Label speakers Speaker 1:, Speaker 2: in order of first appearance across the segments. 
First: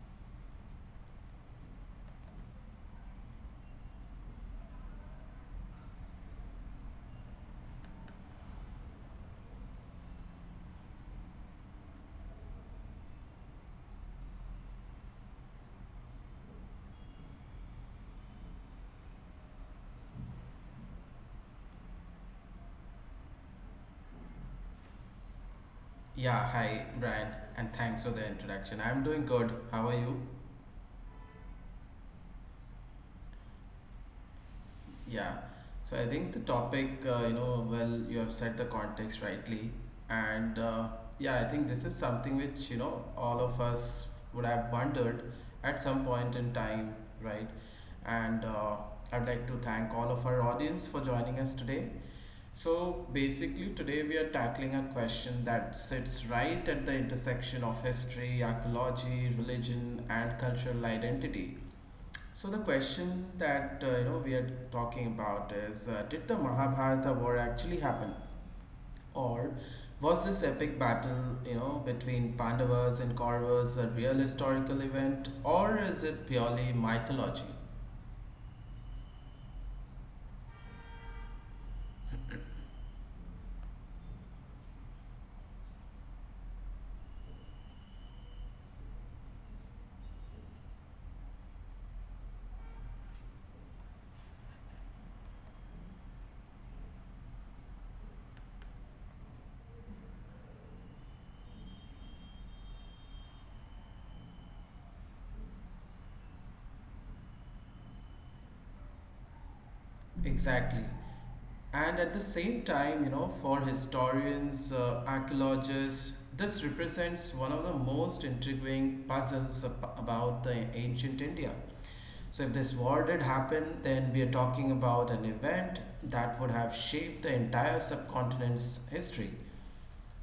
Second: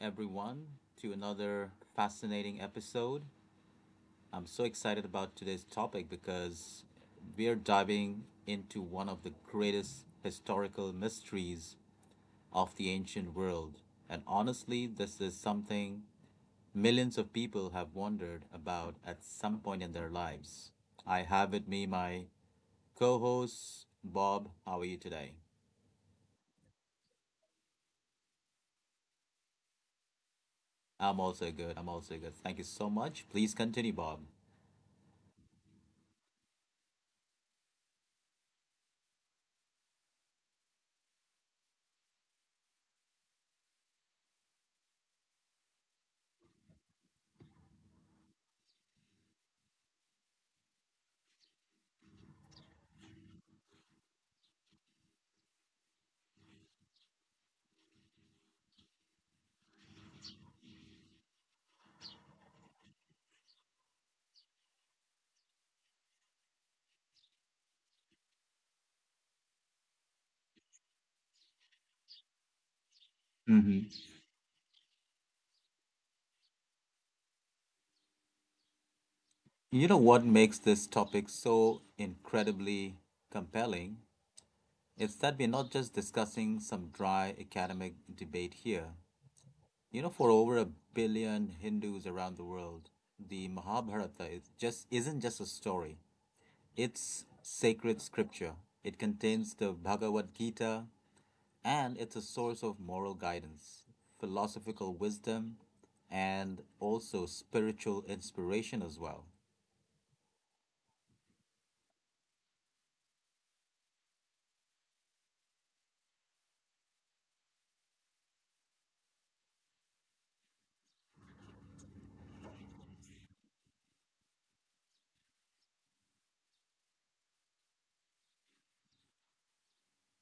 Speaker 1: everyone, to another fascinating episode. I'm so excited about today's topic because we're diving into one of the greatest historical mysteries of the ancient world. And honestly, this is something millions of people have wondered about at some point in their lives. I have with me my co host, Bob. How are you today?
Speaker 2: Yeah, hi Brian, and thanks for the introduction. I'm doing good. How are you?
Speaker 1: I'm also good. I'm also good. Thank you so much. Please continue, Bob.
Speaker 2: Yeah. So I think the topic, well, you have set the context rightly, and yeah, I think this is something which you know all of us would have wondered at some point in time, right? And I'd like to thank all of our audience for joining us today. So basically, today we are tackling a question that sits right at the intersection of history, archaeology, religion, and cultural identity. So the question that you know we are talking about is did the Mahabharata war actually happen or was this epic battle you know between Pandavas and Kauravas a
Speaker 1: Mhm.
Speaker 2: real historical event, or is it purely mythology?
Speaker 1: You know what makes this topic so incredibly compelling? It's that we're not just discussing some dry academic debate here. You know, for over a billion Hindus around the world, the Mahabharata is just isn't just a story. It's sacred scripture. It contains the Bhagavad Gita, and it's a source of moral guidance, philosophical wisdom, and also spiritual inspiration as well.
Speaker 2: Exactly. And at the same time, you know, for historians, archaeologists, this represents one of the most intriguing puzzles about the ancient India. So, if this war did happen, then we are talking about an event that would have shaped the entire subcontinent's history.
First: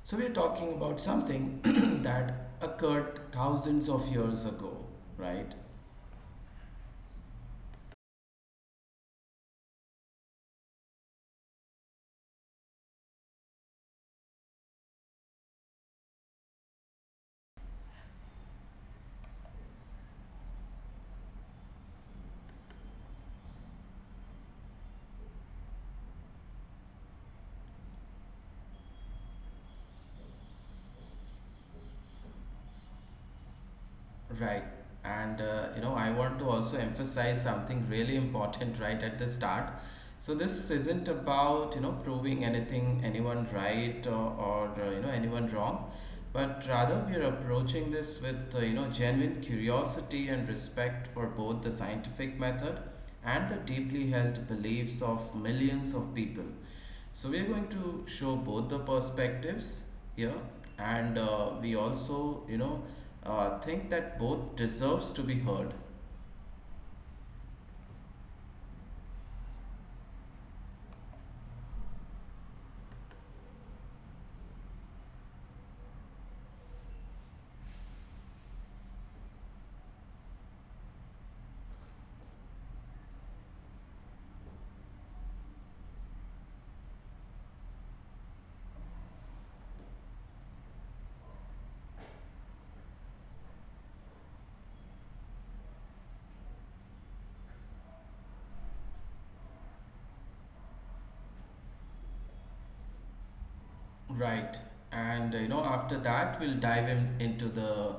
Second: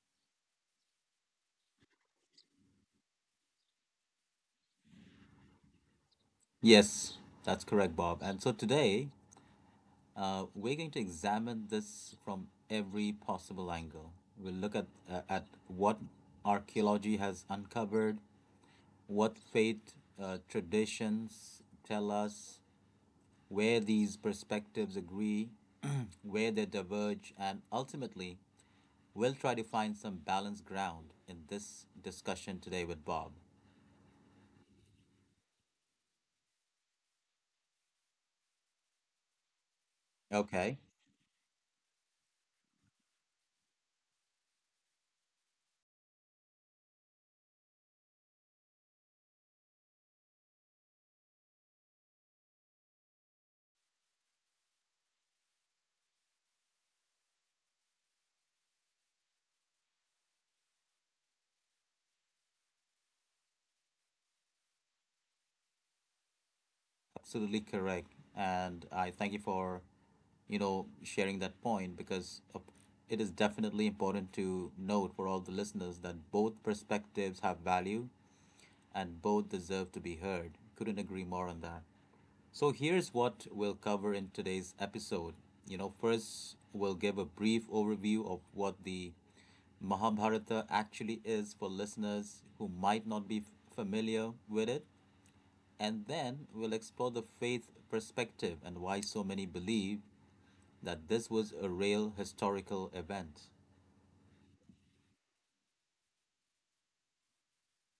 Speaker 2: So, we are talking about something that occurred thousands of years ago, right?
Speaker 1: Yes, that's correct, Bob. And so today, we're going to examine this from every possible angle. We'll look at what archaeology has uncovered, what faith traditions tell us, where these perspectives agree, where they diverge, and ultimately, we'll try to find some balanced ground in this discussion today with Bob.
Speaker 2: Right. And you know, I want to also emphasize something really important right at the start. So this
Speaker 1: Okay.
Speaker 2: isn't about, you know, proving anything anyone right or you know, anyone wrong, but rather we are approaching this with, you know, genuine curiosity and respect for both the scientific method and the deeply held beliefs of millions of people. So we are going to show both the perspectives here, and we also, think that both deserves to be heard.
Speaker 1: Absolutely correct. And I thank you for, you know, sharing that point because it is definitely important to note for all the listeners that both perspectives have value and both deserve to be heard. Couldn't agree more on that. So here's what we'll cover in today's episode. You know, first, we'll give a brief overview of what the Mahabharata actually is for listeners who might not be familiar with it. And then we'll explore the faith perspective and why so many believe that this was a real historical event.
Speaker 2: Right. And you know, after that, we'll into the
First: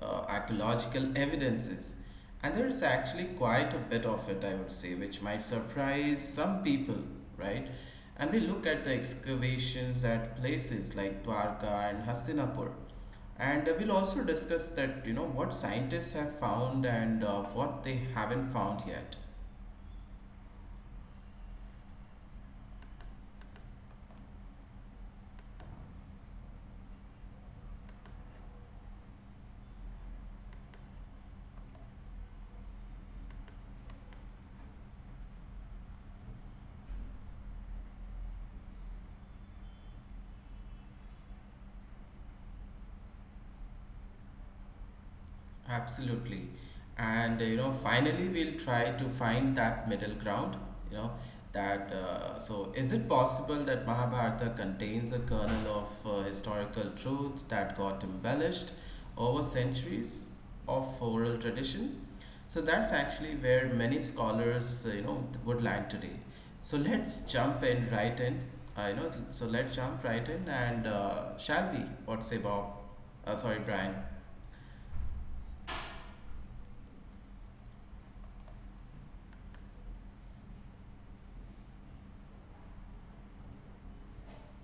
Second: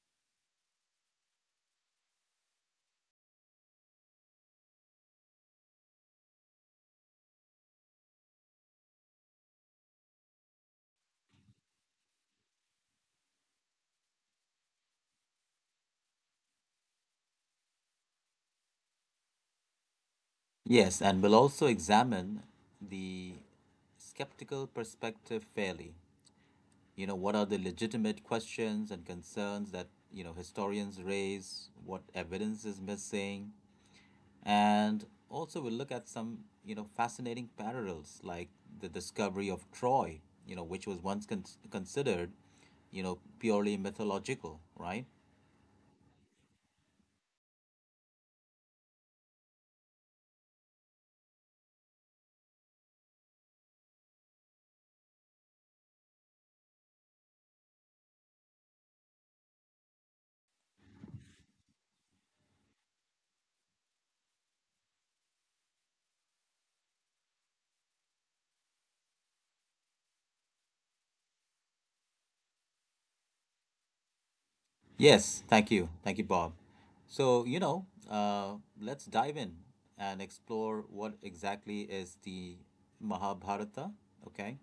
Speaker 2: archaeological evidences. And there's actually quite a bit of it, I would say, which might surprise some people, right? And we look at the excavations at places like Dwarka and Hastinapur. And we'll also discuss that, you know, what scientists have found and what they haven't found yet.
Speaker 1: Yes, and we'll also examine the skeptical perspective fairly. You know, what are the legitimate questions and concerns that, you know, historians raise? What evidence is missing? And also we'll look at some, you know, fascinating parallels like the discovery of Troy, you know, which was once considered, you know, purely mythological, right?
Speaker 2: Absolutely. And you know, finally, we'll try to find that middle ground. You know, that so is it possible that Mahabharata contains a kernel of historical truth that got embellished over centuries of oral tradition? So that's actually where many scholars, would land today. So let's jump in right in. You know, so let's jump right in, and shall we? What say, Bob? Sorry, Brian.
Speaker 1: Yes, thank you. Thank you, Bob. So, you know, let's dive in and explore what exactly is the Mahabharata, okay?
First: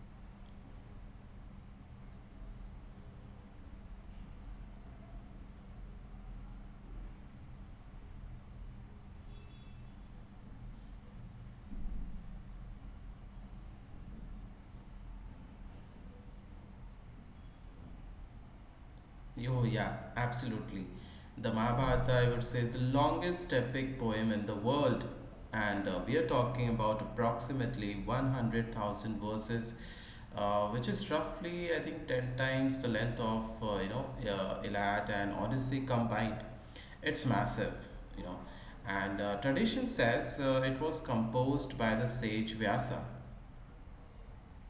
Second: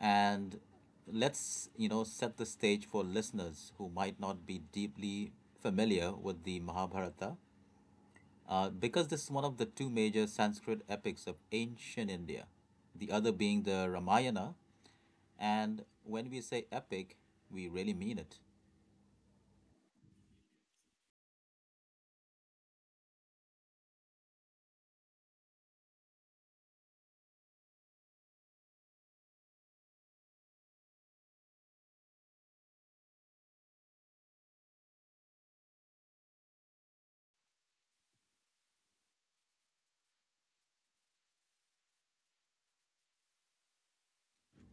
Speaker 1: And let's, you know, set the stage for listeners who might not be deeply familiar with the Mahabharata. Because this is one of the two major Sanskrit epics of ancient India, the other being the Ramayana. And when we say epic, we really mean it.
Speaker 2: Oh, yeah, absolutely. The Mahabharata, I would say, is the longest epic poem in the world. And we are talking about approximately 100,000 verses, which is roughly, I think, 10 times the length of, Iliad and Odyssey combined. It's massive, you know. And tradition says it was composed by the sage Vyasa,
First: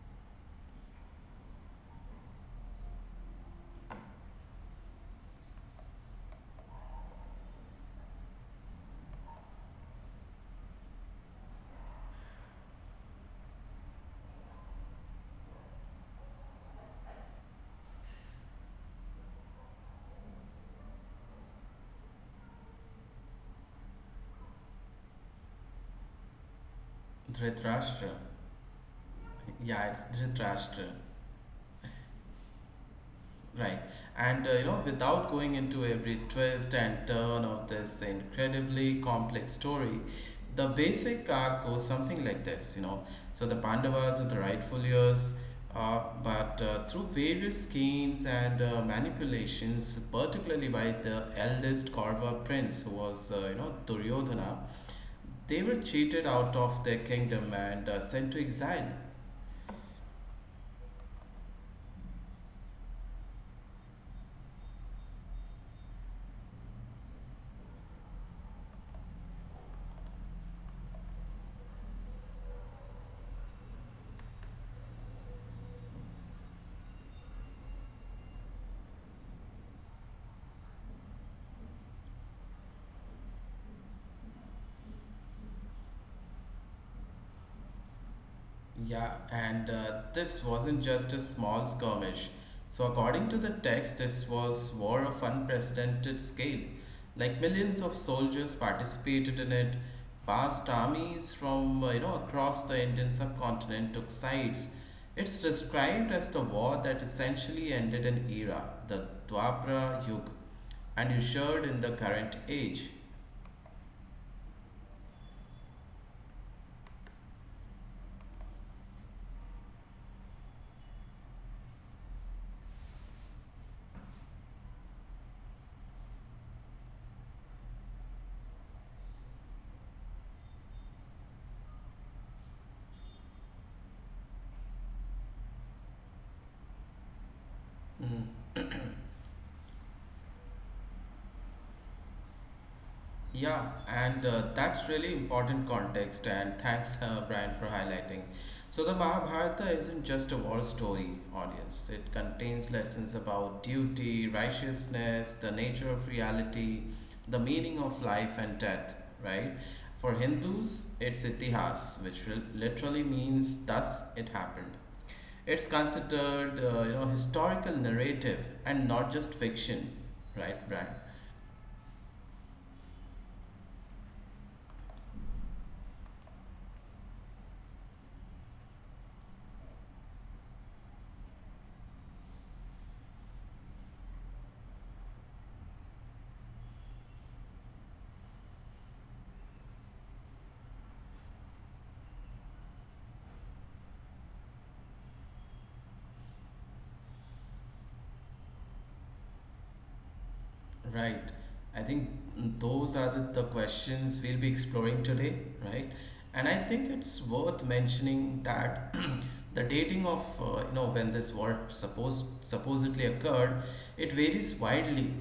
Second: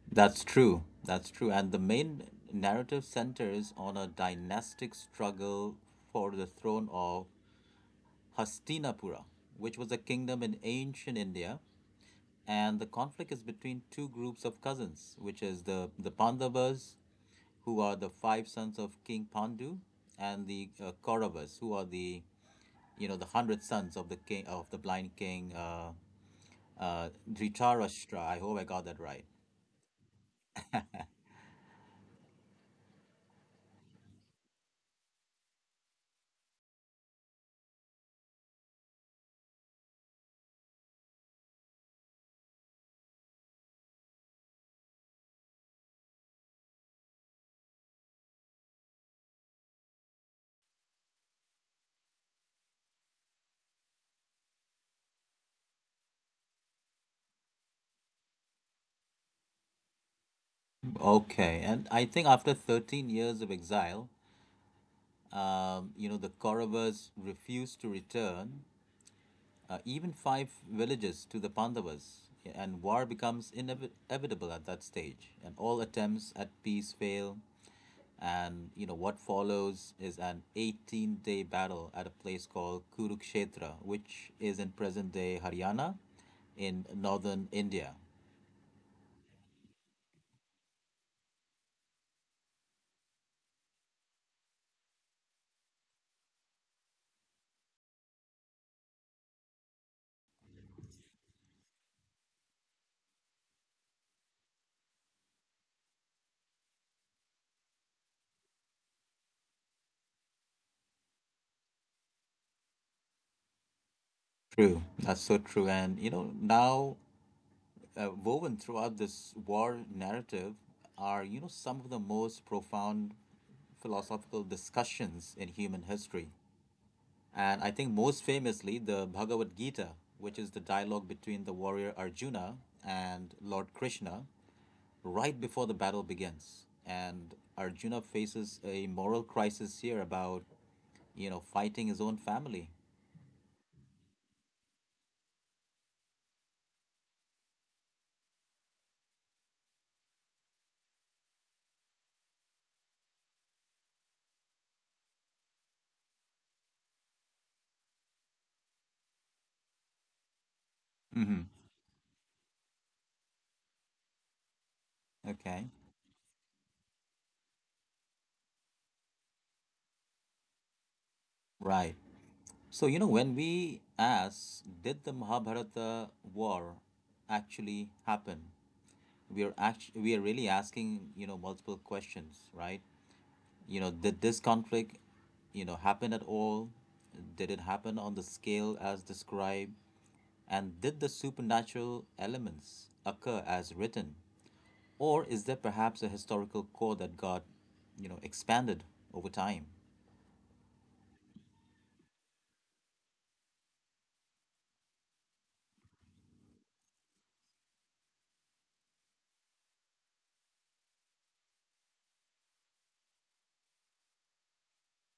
Speaker 1: That's true. That's true. And the main narrative centers on a dynastic struggle for the throne of Hastinapura, which was a kingdom in ancient India. And the conflict is between two groups of cousins, which is the Pandavas, who are the five sons of King Pandu, and the Kauravas, who are the you know the hundred sons of the king of the blind king
Speaker 2: Dhritarashtra.
Speaker 1: Dhritarashtra. I hope I got that right.
Speaker 2: Yeah, it's Dhritarashtra. Right. And you know, without going into every twist and turn of this incredibly complex story, the basic arc goes something like this, you know. So the Pandavas are the rightful heirs, but through various schemes and manipulations, particularly by the eldest Kaurava prince, who was, Duryodhana. They were cheated out of their kingdom and sent to exile.
Speaker 1: Okay, and I think after 13 years of exile, you know the Kauravas refused to return even five villages to the Pandavas, and war becomes inevitable at that stage, and all attempts at peace fail. And you know what follows is an 18-day battle at a place called Kurukshetra, which is in present-day Haryana, in northern India.
Speaker 2: Yeah, and this wasn't just a small skirmish. So, according to the text, this was war of unprecedented scale. Like millions of soldiers participated in it. Vast armies from you know across the Indian subcontinent took sides. It's described as the war that essentially ended an era, the Dwapara Yuga, and ushered in the current age.
Speaker 1: True, that's so true. And you know now woven throughout this war narrative are you know some of the most profound philosophical discussions in human history. And I think most famously, the Bhagavad Gita, which is the dialogue between the warrior Arjuna and Lord Krishna, right before the battle begins. And Arjuna faces a moral crisis here about, you know, fighting his own family.
Speaker 2: Yeah, and that's really important context. And thanks, Brian, for highlighting. So, the Mahabharata isn't just a war story, audience. It contains lessons about duty, righteousness, the nature of reality, the meaning of life and death, right? For Hindus, it's
Speaker 1: Hmm.
Speaker 2: itihas, which literally means thus it happened. It's
Speaker 1: Okay,
Speaker 2: considered, historical narrative and not just fiction, right, Brian?
Speaker 1: right. So, you know, when we ask, did the Mahabharata war actually happen? We are actually, we are really asking, you know, multiple questions, right? You know, did this conflict, you know, happen at all? Did it happen on the scale as described? And did the supernatural elements occur as written? Or is there perhaps a historical core that got, you know, expanded over time?
Speaker 2: Right. I think those are the questions we'll be exploring today, right? And I think it's worth mentioning that the dating of you know when this war supposedly occurred, it varies widely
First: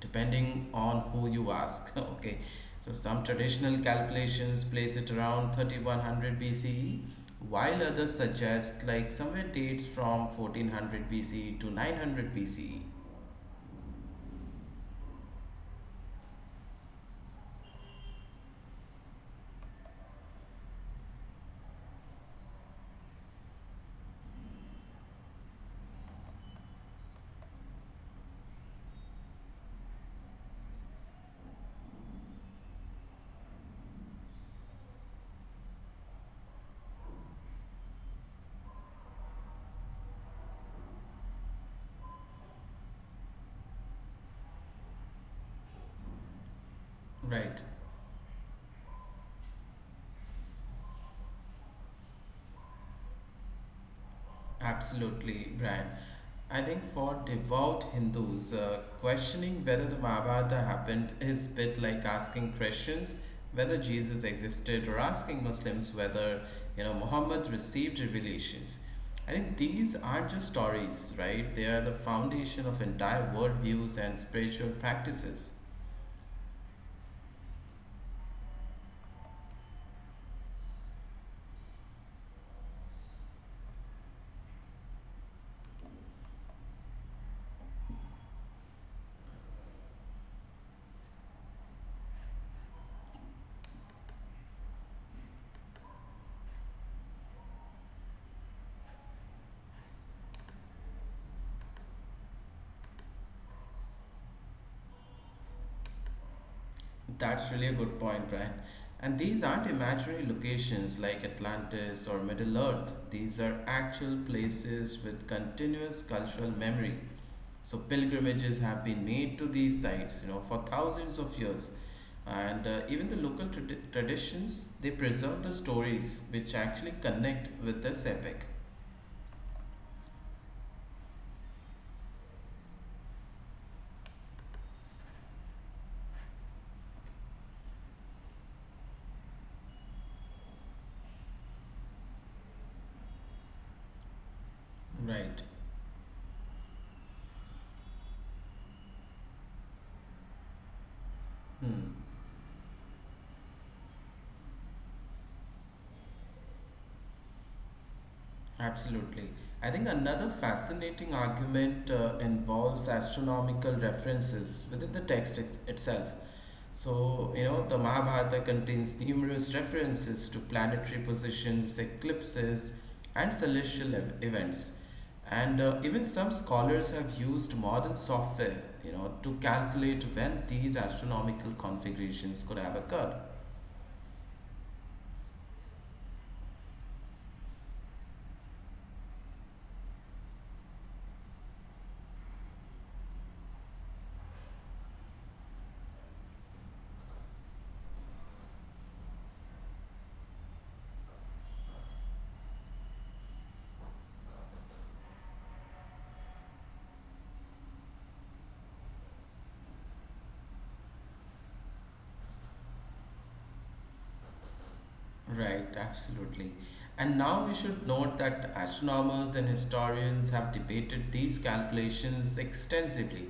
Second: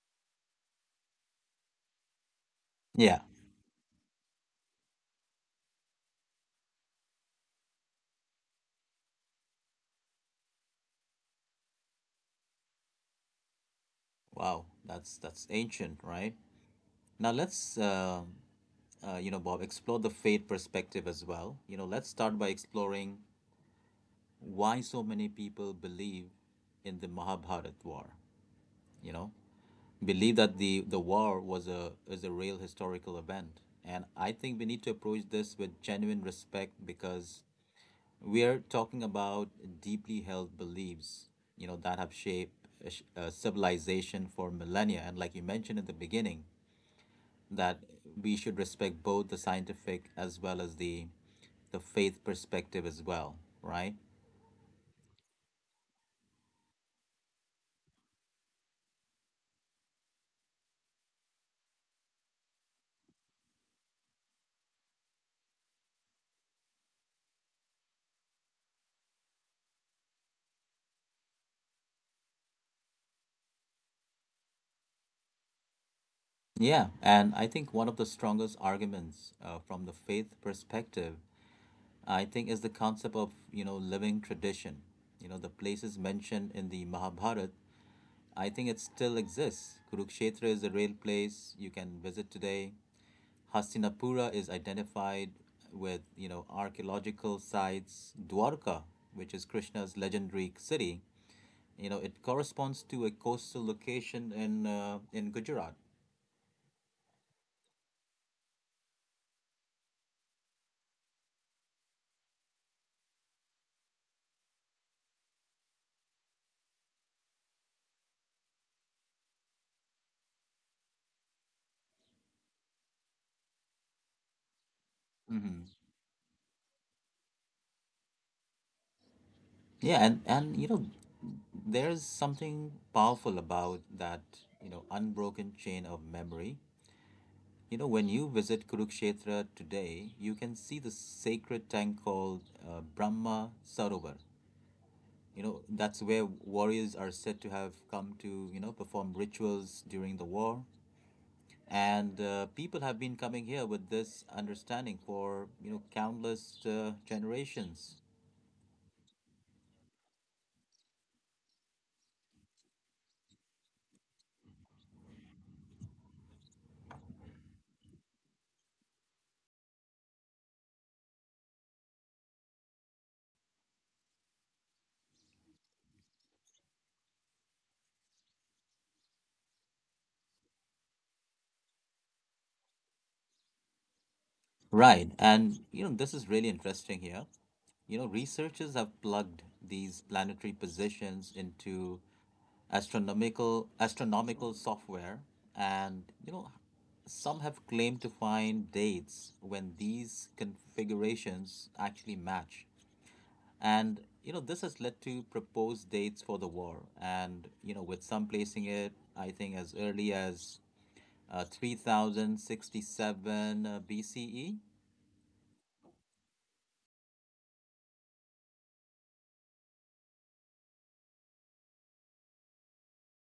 Speaker 2: depending on who you ask. Okay, so
Speaker 1: Yeah.
Speaker 2: some traditional calculations place it around 3100 BCE, while others suggest like somewhere dates from 1400 BCE to 900 BCE.
Speaker 1: Wow, that's ancient, right? Now let's you know, Bob, explore the faith perspective as well. You know, let's start by exploring why so many people believe in the Mahabharat war, you know? Believe that the war was a is a real historical event, and I think we need to approach this with genuine respect because we are talking about deeply held beliefs, you know, that have shaped a civilization for millennia, and like you mentioned at the beginning
Speaker 2: Right.
Speaker 1: that we should respect both the scientific as well as the faith perspective as well, right?
Speaker 2: Absolutely, Brian. I think for devout Hindus, questioning whether the Mahabharata happened is a bit like asking Christians whether Jesus existed, or asking Muslims whether, you know, Muhammad received revelations. I think these aren't just stories, right? They are the foundation of entire worldviews and spiritual practices.
Speaker 1: Yeah, and I think one of the strongest arguments from the faith perspective, I think, is the concept of, you know, living tradition. You know, the places mentioned in the Mahabharata, I think it still exists. Kurukshetra is a real place you can visit today. Hastinapura is identified with, you know, archaeological sites. Dwarka, which is Krishna's legendary city, you know, it corresponds to a coastal location in Gujarat.
Speaker 2: That's really a good point, Brian. And these aren't imaginary locations like Atlantis or Middle Earth. These are actual places with continuous cultural memory. So pilgrimages have been made to these sites, you know, for thousands of years. And even the local traditions, they preserve the stories which actually connect with this epic.
Speaker 1: Yeah, and you know, there's something powerful about that, you know, unbroken chain of memory. You know, when you visit Kurukshetra today, you can see the sacred tank called Brahma Sarovar. You
Speaker 2: Right.
Speaker 1: know, that's where warriors are said to have come to, you know, perform rituals during the war.
Speaker 2: Hmm.
Speaker 1: And people have been coming here with this understanding for, you know, countless generations.
Speaker 2: Absolutely. I think another fascinating argument involves astronomical references within the text itself. So, you know, the Mahabharata contains numerous references to planetary positions, eclipses, and celestial events. And even some scholars have used modern software, you know, to calculate when these astronomical configurations could have occurred.
Speaker 1: Right. And, you know, this is really interesting here. You know, researchers have plugged these planetary positions into astronomical software, and you know some have claimed to find dates when these configurations actually match, and you know this has led to proposed dates for the war, and you know with some placing it I think as early as 3067 bce.
Speaker 2: Right, absolutely. And now we should note that astronomers and historians have debated these calculations extensively.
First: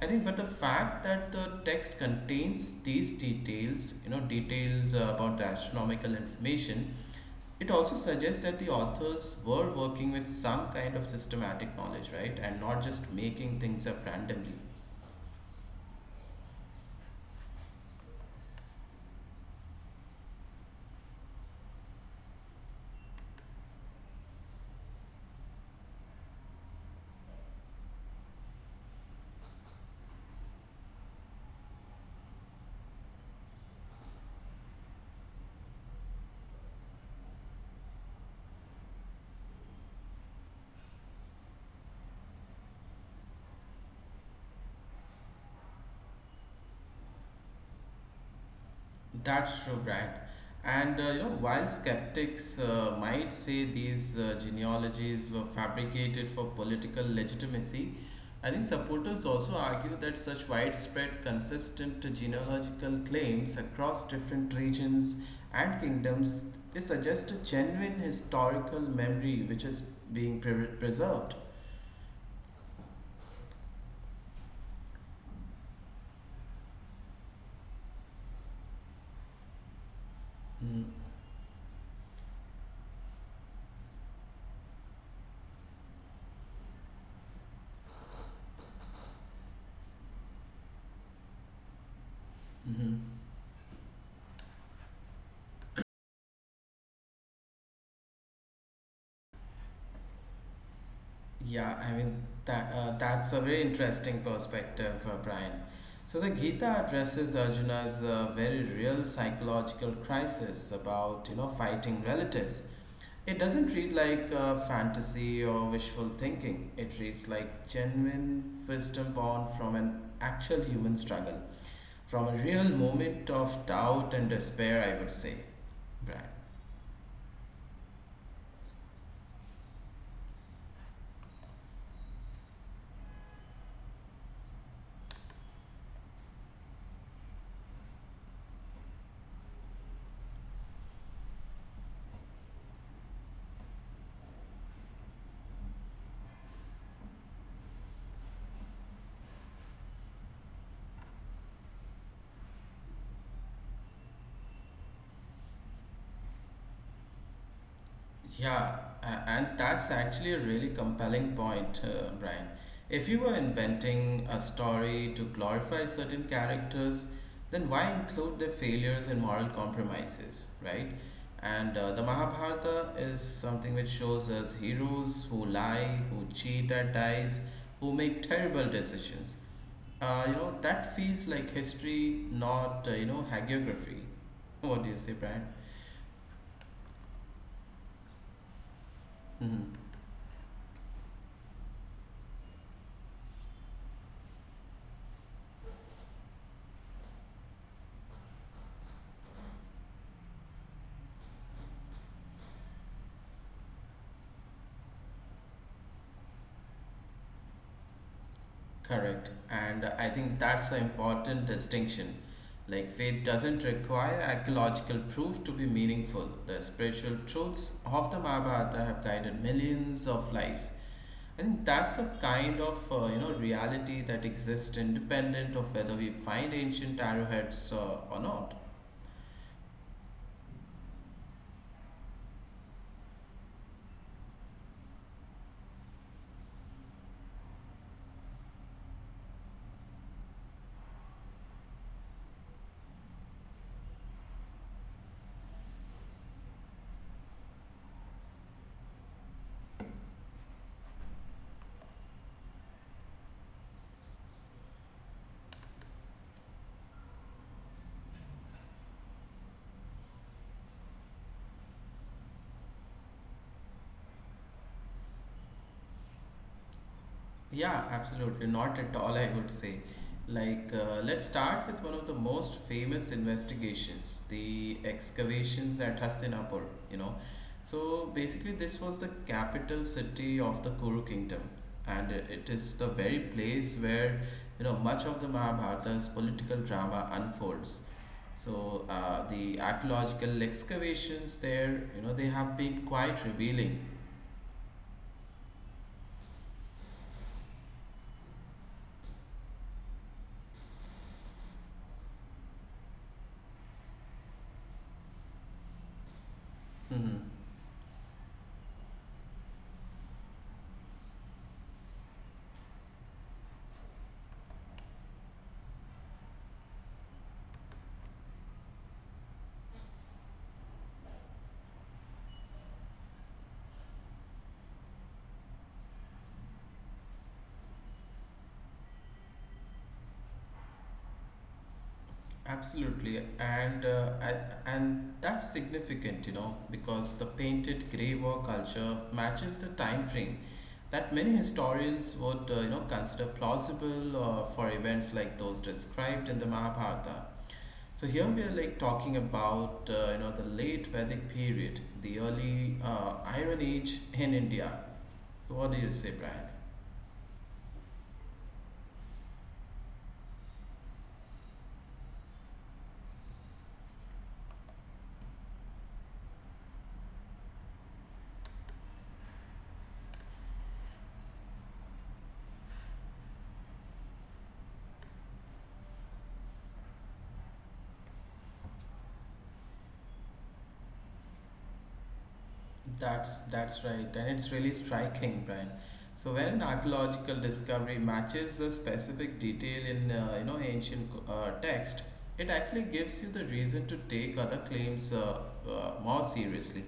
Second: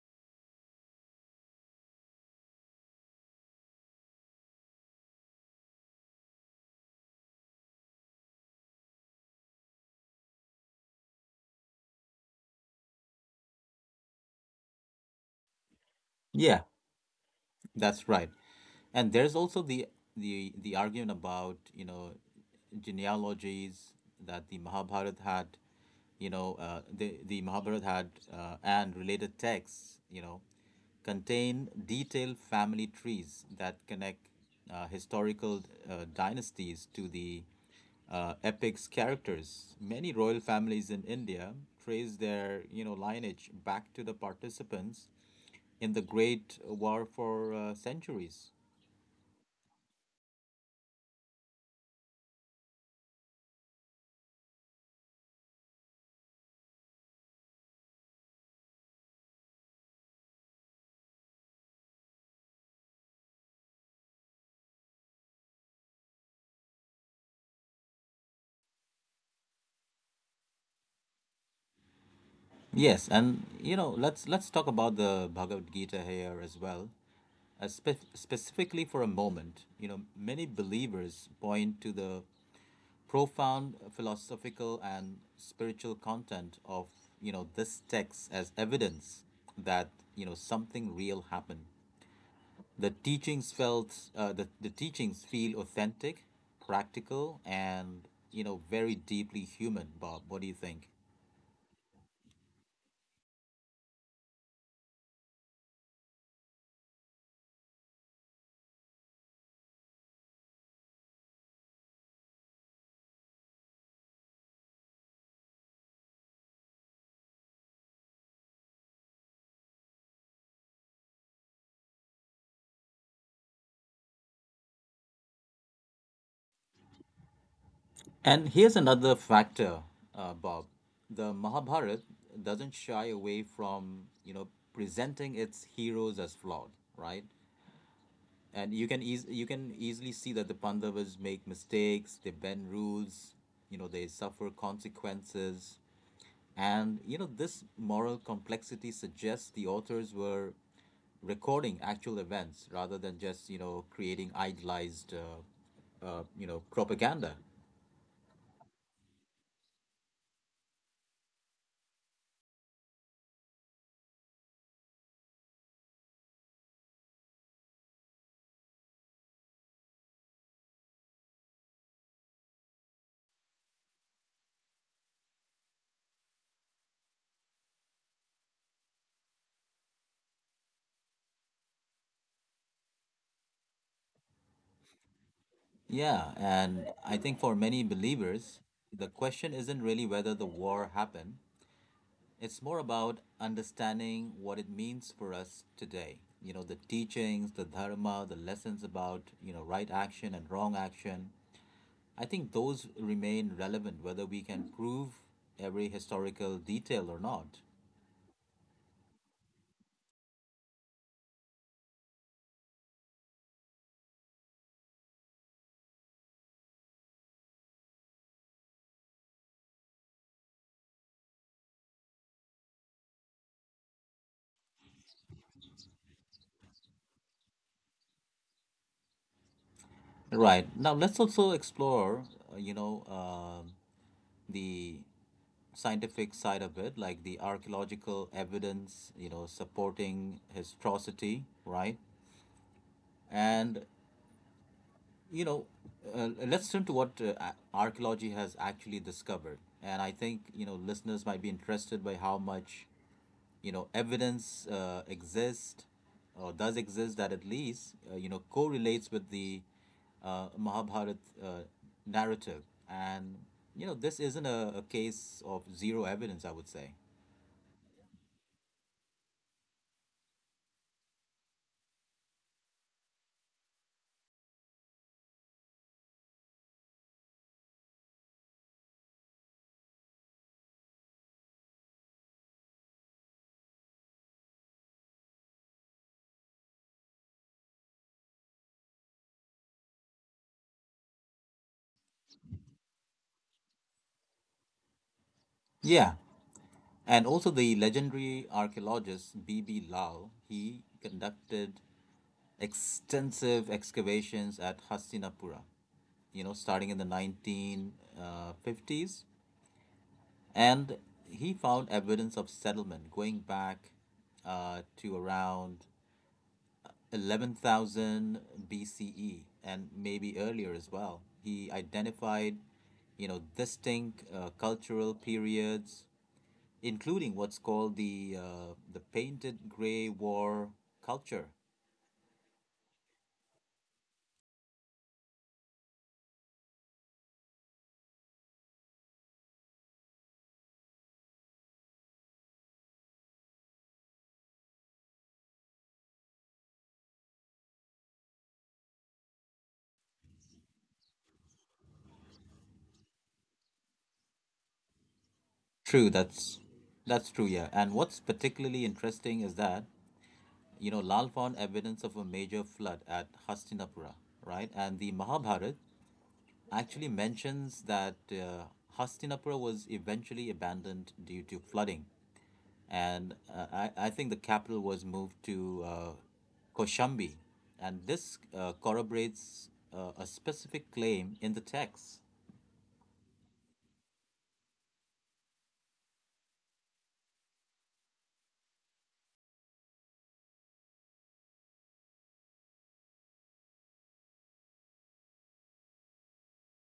Speaker 2: I think, but the fact that the text contains these details, you know, details about the astronomical information, it also suggests that the authors were working with some kind of systematic knowledge, right? And not just making things up randomly.
Speaker 1: Yeah. That's right. And there's also the argument about, you know, genealogies that the Mahabharata had and related texts, you know, contain detailed family trees that connect historical dynasties to the epic's characters. Many royal families in India trace their, you know, lineage back to the participants in the Great War for centuries.
Speaker 2: That's true, Brad. And you know, while skeptics might say these genealogies were fabricated for political legitimacy, I think supporters also argue that such widespread, consistent genealogical claims across different regions and kingdoms, they suggest a genuine historical memory which is being preserved.
Speaker 1: Yes, and you know, let's talk about the Bhagavad Gita here as well. Specifically for a moment, you know, many believers point to the profound philosophical and spiritual content of you know this text as evidence that you know something real happened. The teachings feel authentic, practical, and you know very deeply human. Bob, what do you think?
Speaker 2: Yeah, I mean that that's a very interesting perspective, Brian. So the Gita addresses Arjuna's very real psychological crisis about you know fighting relatives. It doesn't read like fantasy or wishful thinking. It reads like genuine wisdom born from an actual human struggle, from a real moment of doubt and despair. I would say, Brian.
Speaker 1: And here's another factor, Bob. The Mahabharata doesn't shy away from, you know, presenting its heroes as flawed, right? And you can easily see that the Pandavas make mistakes, they bend rules, you know, they suffer consequences. And, you know, this moral complexity suggests the authors were recording actual events rather than just, you know, creating idealized, you know, propaganda.
Speaker 2: Yeah, and that's actually a really compelling point, Brian. If you were inventing a story to glorify certain characters, then why include their failures and moral compromises, right? And the Mahabharata is something which shows us heroes who lie, who cheat at dice, who make terrible decisions. That feels like history, not, hagiography. What do you say, Brian?
Speaker 1: Yeah, and I think for many believers, the question
Speaker 2: Mhm.
Speaker 1: isn't really whether the war happened. It's more about understanding what it means for us today. You know, the teachings, the dharma, the lessons about, you know, right action and wrong action. I think those remain relevant whether we can prove every historical detail or not.
Speaker 2: Correct. And I think that's an important distinction. Like, faith doesn't require archaeological proof to be meaningful. The spiritual truths of the Mahabharata have guided millions of lives. I think that's a kind of you know reality that exists independent of whether we find ancient arrowheads or not.
Speaker 1: Right. Now let's also explore, you know, the scientific side of it, like the archaeological evidence, you know, supporting his atrocity, right? And, you know, let's turn to what archaeology has actually discovered. And I think, you know, listeners might be interested by how much, you know, evidence exists, or does exist, that at least, you know, correlates with the Mahabharat uh, narrative. And, you know, this isn't a case of zero evidence, I would say.
Speaker 2: Yeah, absolutely. Not at all, I would say. Like, let's start with one of the most famous investigations, the excavations at Hastinapur, you know. So, basically, this was the capital city of the Kuru kingdom, and it is the very place where, you know, much of the Mahabharata's political drama unfolds. So, the archaeological excavations there, you know, they have been quite revealing.
Speaker 1: Yeah. And also the legendary archaeologist B.B. Lal, he conducted extensive excavations at Hastinapura, you know, starting in the
Speaker 2: Mhm.
Speaker 1: 1950s. And he found evidence of settlement going back to around 11,000 BCE and maybe earlier as well. He identified, you know, distinct cultural periods, including what's called the the painted gray war culture.
Speaker 2: Absolutely, and and that's significant, you know, because the painted grey war culture matches the time frame that many historians would, consider plausible for events like those described in the Mahabharata. So here we are like talking about, the late Vedic period, the early Iron Age in India. So what do you say,
Speaker 1: True,
Speaker 2: Brian?
Speaker 1: that's true, yeah. And what's particularly interesting is that you know Lal found evidence of a major flood at Hastinapura, right? And the Mahabharata actually mentions that Hastinapura was eventually abandoned due to flooding. And I think the capital was moved to Koshambi, and this corroborates a specific claim in the text.
Speaker 2: That's right, and it's really striking, Brian. So when an archaeological discovery matches a specific detail in you know ancient text, it actually gives you the reason to take other claims more seriously.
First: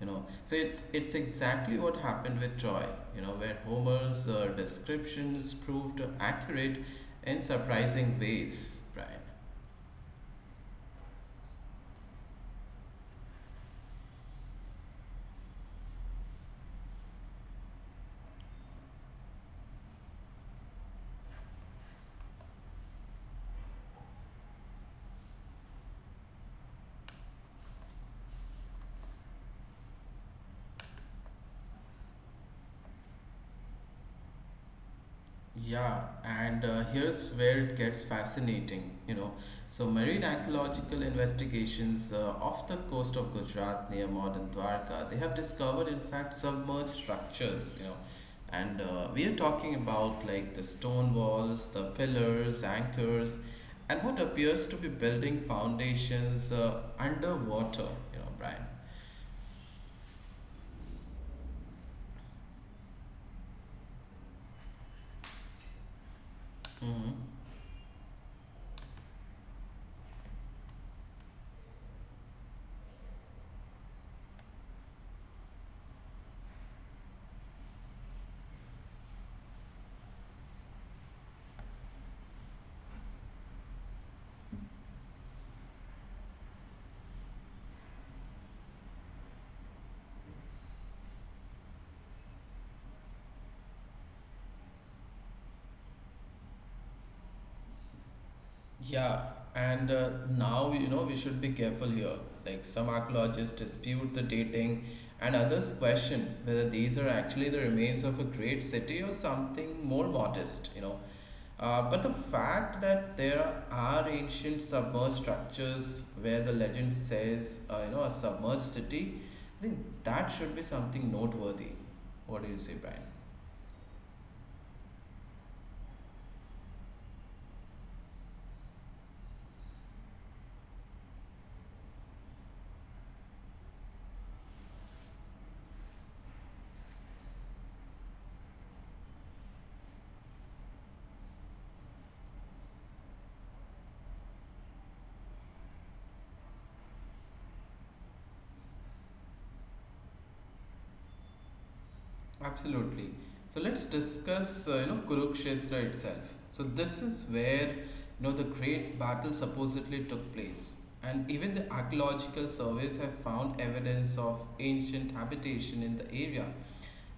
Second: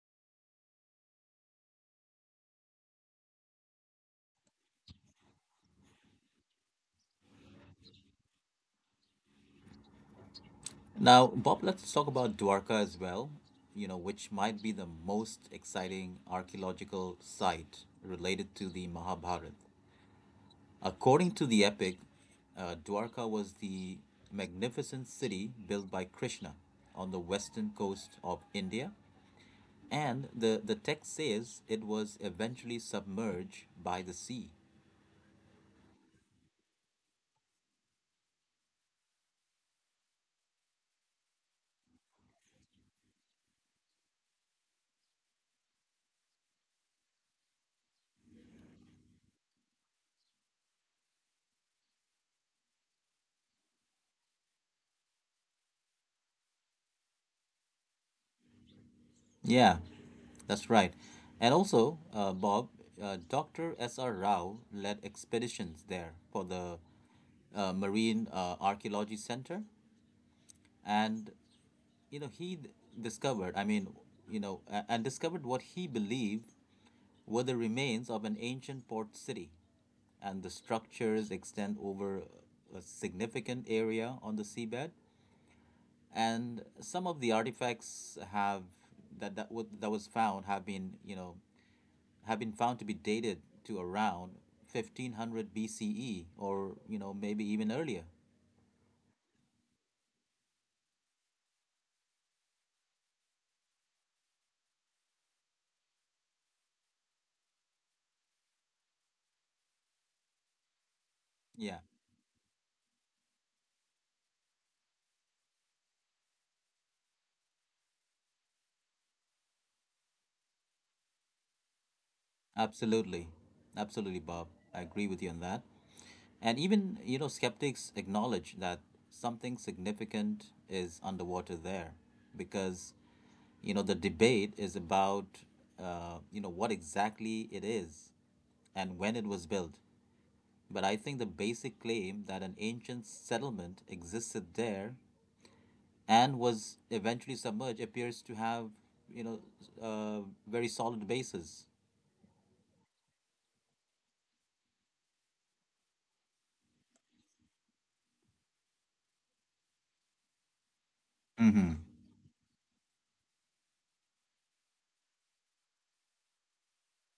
Speaker 2: You know, so it's exactly what happened with Troy. You know, where Homer's descriptions proved accurate in surprising ways, Brian.
Speaker 1: Now, Bob, let's talk about Dwarka as well, you know, which might be the most exciting archaeological site related to the Mahabharata. According to the epic, Dwarka was the magnificent city built by Krishna on the western coast of India. And the text says it was eventually submerged by the sea.
Speaker 2: Yeah, and here's where it gets fascinating, you know. So, marine archaeological investigations off the coast of Gujarat near modern Dwarka, they have discovered, in fact, submerged structures, you know. And we are talking about like the stone walls, the pillars, anchors, and what appears to be building foundations underwater, you know, Brian.
Speaker 1: Yeah, that's right. And also, Bob, Dr. S.R. Rao led expeditions there for the
Speaker 2: Hmm.
Speaker 1: Marine Archaeology Center. And, you know, he d- discovered, I mean, you know, a- and discovered what he believed were the remains of an ancient port city. And the structures extend over a significant area on the seabed, and some of the artifacts have that that, wa- that was found have been you know have been found to be dated to around 1500 BCE, or maybe even earlier.
Speaker 2: Yeah, and now you know we should be careful here. Like some archaeologists dispute the dating, and others question whether these are actually the remains of a great city or something more modest. You know,
Speaker 1: Yeah,
Speaker 2: but the fact that there are ancient submerged structures where the legend says, a submerged city, I think that should be something noteworthy. What do you say, Brian?
Speaker 1: absolutely, absolutely, Bob, I agree with you on that. And even, you know, skeptics acknowledge that something significant is underwater there, because, you know, the debate is about, you know, what exactly it is and when it was built. But I think the basic claim that an ancient settlement existed there and was eventually submerged appears to have, you know, a very solid basis.
Speaker 2: Absolutely. So let's discuss, Kurukshetra itself. So this is where, the great battle supposedly took place. And even the
Speaker 1: Hmm.
Speaker 2: archaeological surveys have found evidence of ancient habitation in the area.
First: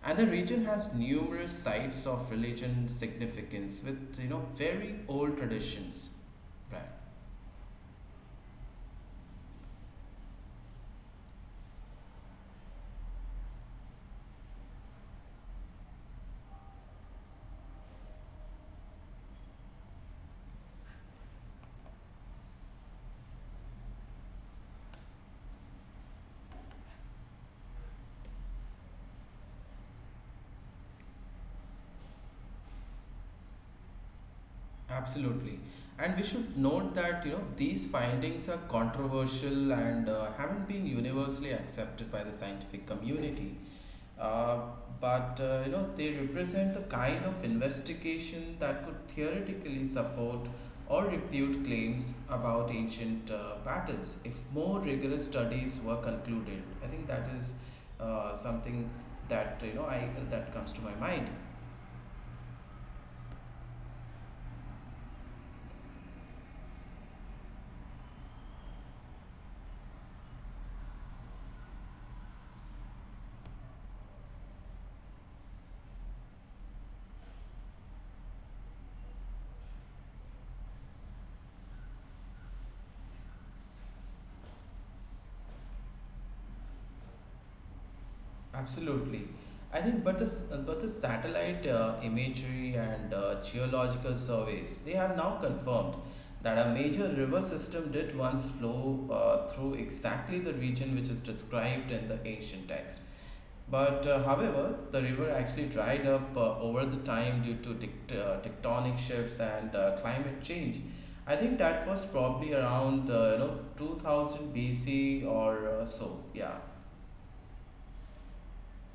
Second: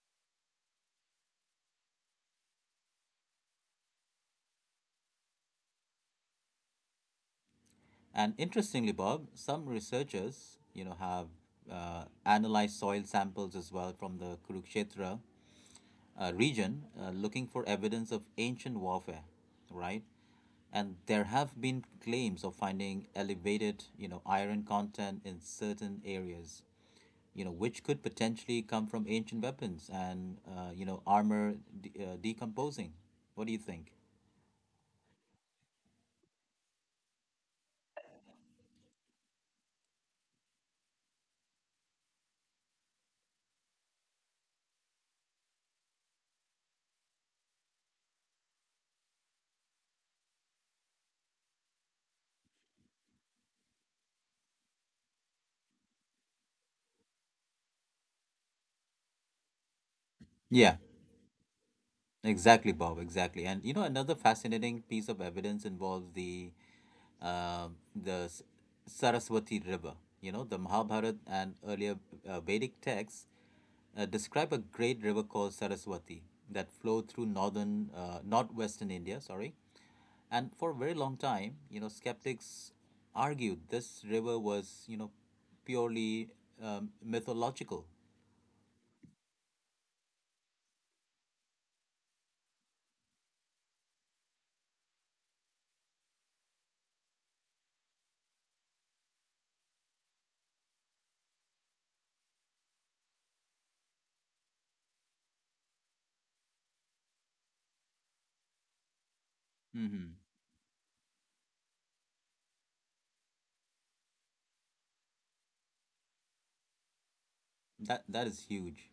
Speaker 2: And the region has numerous sites of religion significance with, very old traditions. Right.
Speaker 1: And interestingly, Bob, some researchers, you know, have analyzed soil samples as well from the Kurukshetra region, looking for evidence of ancient warfare, right? And there have been claims of finding elevated, you know, iron content in certain areas, you know, which could potentially come from ancient weapons and, you know, decomposing. What do you think?
Speaker 2: Absolutely. And we should note that, these findings are controversial and haven't been universally accepted by the scientific community. Uh, but they represent the kind of investigation that could theoretically support or refute claims about ancient battles if more rigorous studies were concluded. I think that is something that, you know, I that comes
Speaker 1: Yeah,
Speaker 2: to my mind.
Speaker 1: exactly, Bob, exactly. And, you know, another fascinating piece of evidence involves the um, the S- Saraswati River. You know, the Mahabharata and earlier Vedic texts describe a great river called Saraswati that flowed through northwestern India, sorry. And for a very long time, you know, skeptics argued this river was, you know, purely um, mythological.
Speaker 2: Absolutely. I think, but the satellite imagery and geological surveys, they have now confirmed that a major river system did once flow through exactly the region which is described in the ancient text. But however, the river actually dried up over the time due to tectonic shifts and
Speaker 1: Hmm.
Speaker 2: climate change. I think that was probably around 2000 BC or so. Yeah.
Speaker 1: That that is huge,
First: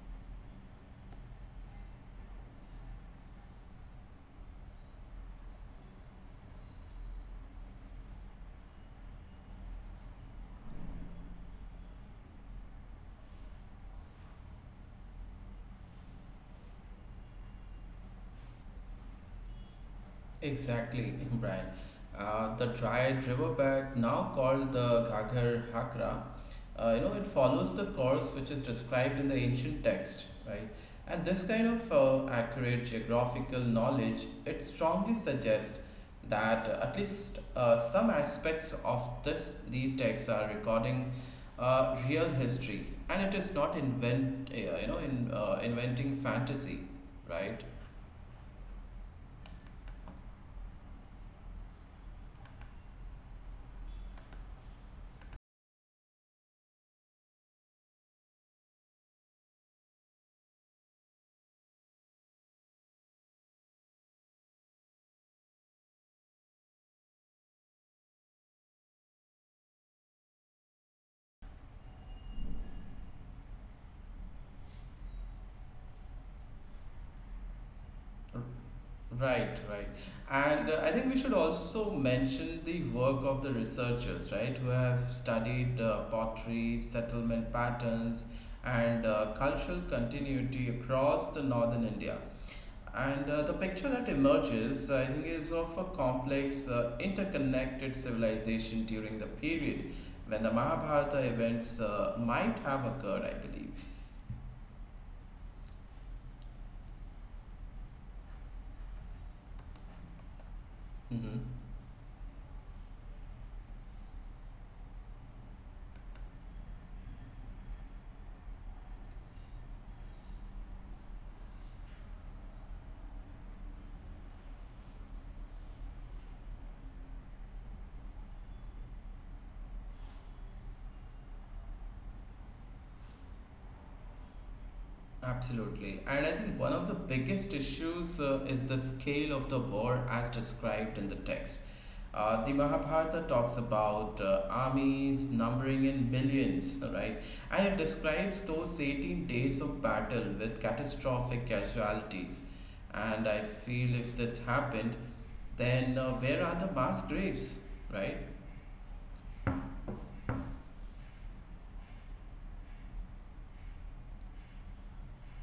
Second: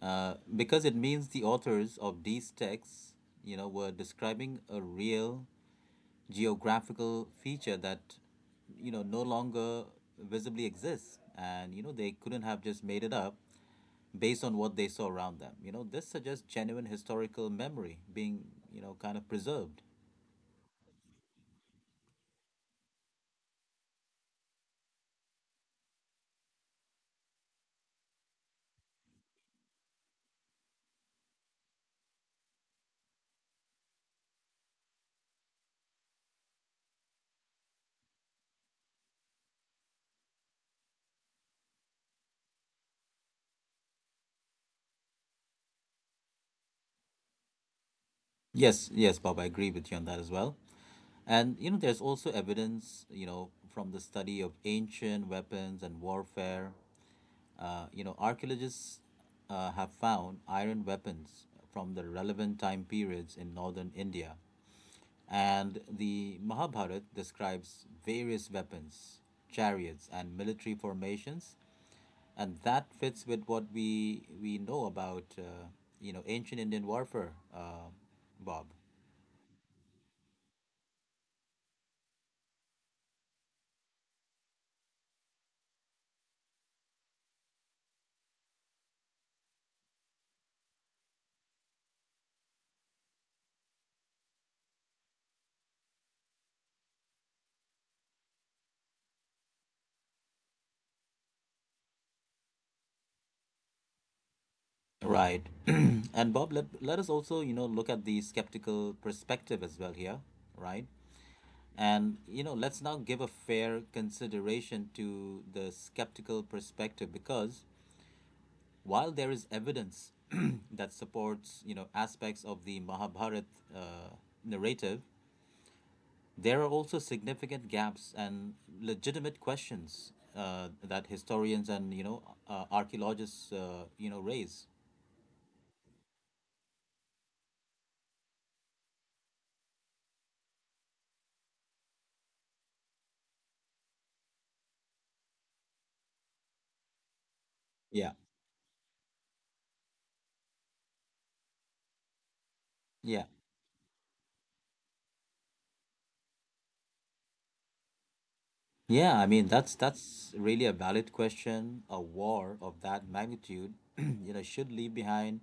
Speaker 1: uh, because it means the authors of these texts, you know, were describing a real geographical feature that, you know, no longer visibly exists, and you know they couldn't have just made it up based on what they saw around them. You know, this suggests genuine historical memory being, you know, kind of preserved.
Speaker 2: Exactly, Brian. The dried riverbed, now called the Ghaggar Hakra, it follows the course which is described in the ancient text, right? And this kind of accurate geographical knowledge, it strongly suggests that at least some aspects of this these texts are recording real history, and it is not invent, you know, in inventing fantasy, right?
Speaker 1: Yes, yes, Bob, I agree with you on that as well. And you know, there's also evidence, you know, from the study of ancient weapons and warfare. You know, archaeologists have found iron weapons from the relevant time periods in northern India. And the Mahabharata describes various weapons, chariots, and military formations, and that fits with what we know about, you know, ancient Indian warfare, Bob.
Speaker 2: Right, right. And I think we should also mention the work of the researchers, right, who have studied pottery, settlement patterns, and cultural continuity across the northern India. And the picture that emerges, I think, is of a complex, interconnected civilization during the period when the Mahabharata events might have occurred, I believe.
Speaker 1: Right. And Bob, let us also, you know, look at the skeptical perspective as well here, right?
Speaker 2: Hmm.
Speaker 1: And, you know, let's now give a fair consideration to the skeptical perspective because while there is evidence that supports, you know, aspects of the Mahabharat uh, narrative, there are also significant gaps and legitimate questions that historians and, you know, archaeologists, you know, raise.
Speaker 2: Absolutely. And I think one of the biggest issues is the scale of the war as described in the text. The Mahabharata talks about armies numbering in millions, right? And it
Speaker 1: Yeah.
Speaker 2: describes those 18 days of battle with catastrophic casualties.
Speaker 1: Yeah.
Speaker 2: And I feel if this happened, then where are the mass graves, right?
Speaker 1: Yeah, I mean that's really a valid question. A war of that magnitude, you know, should leave behind,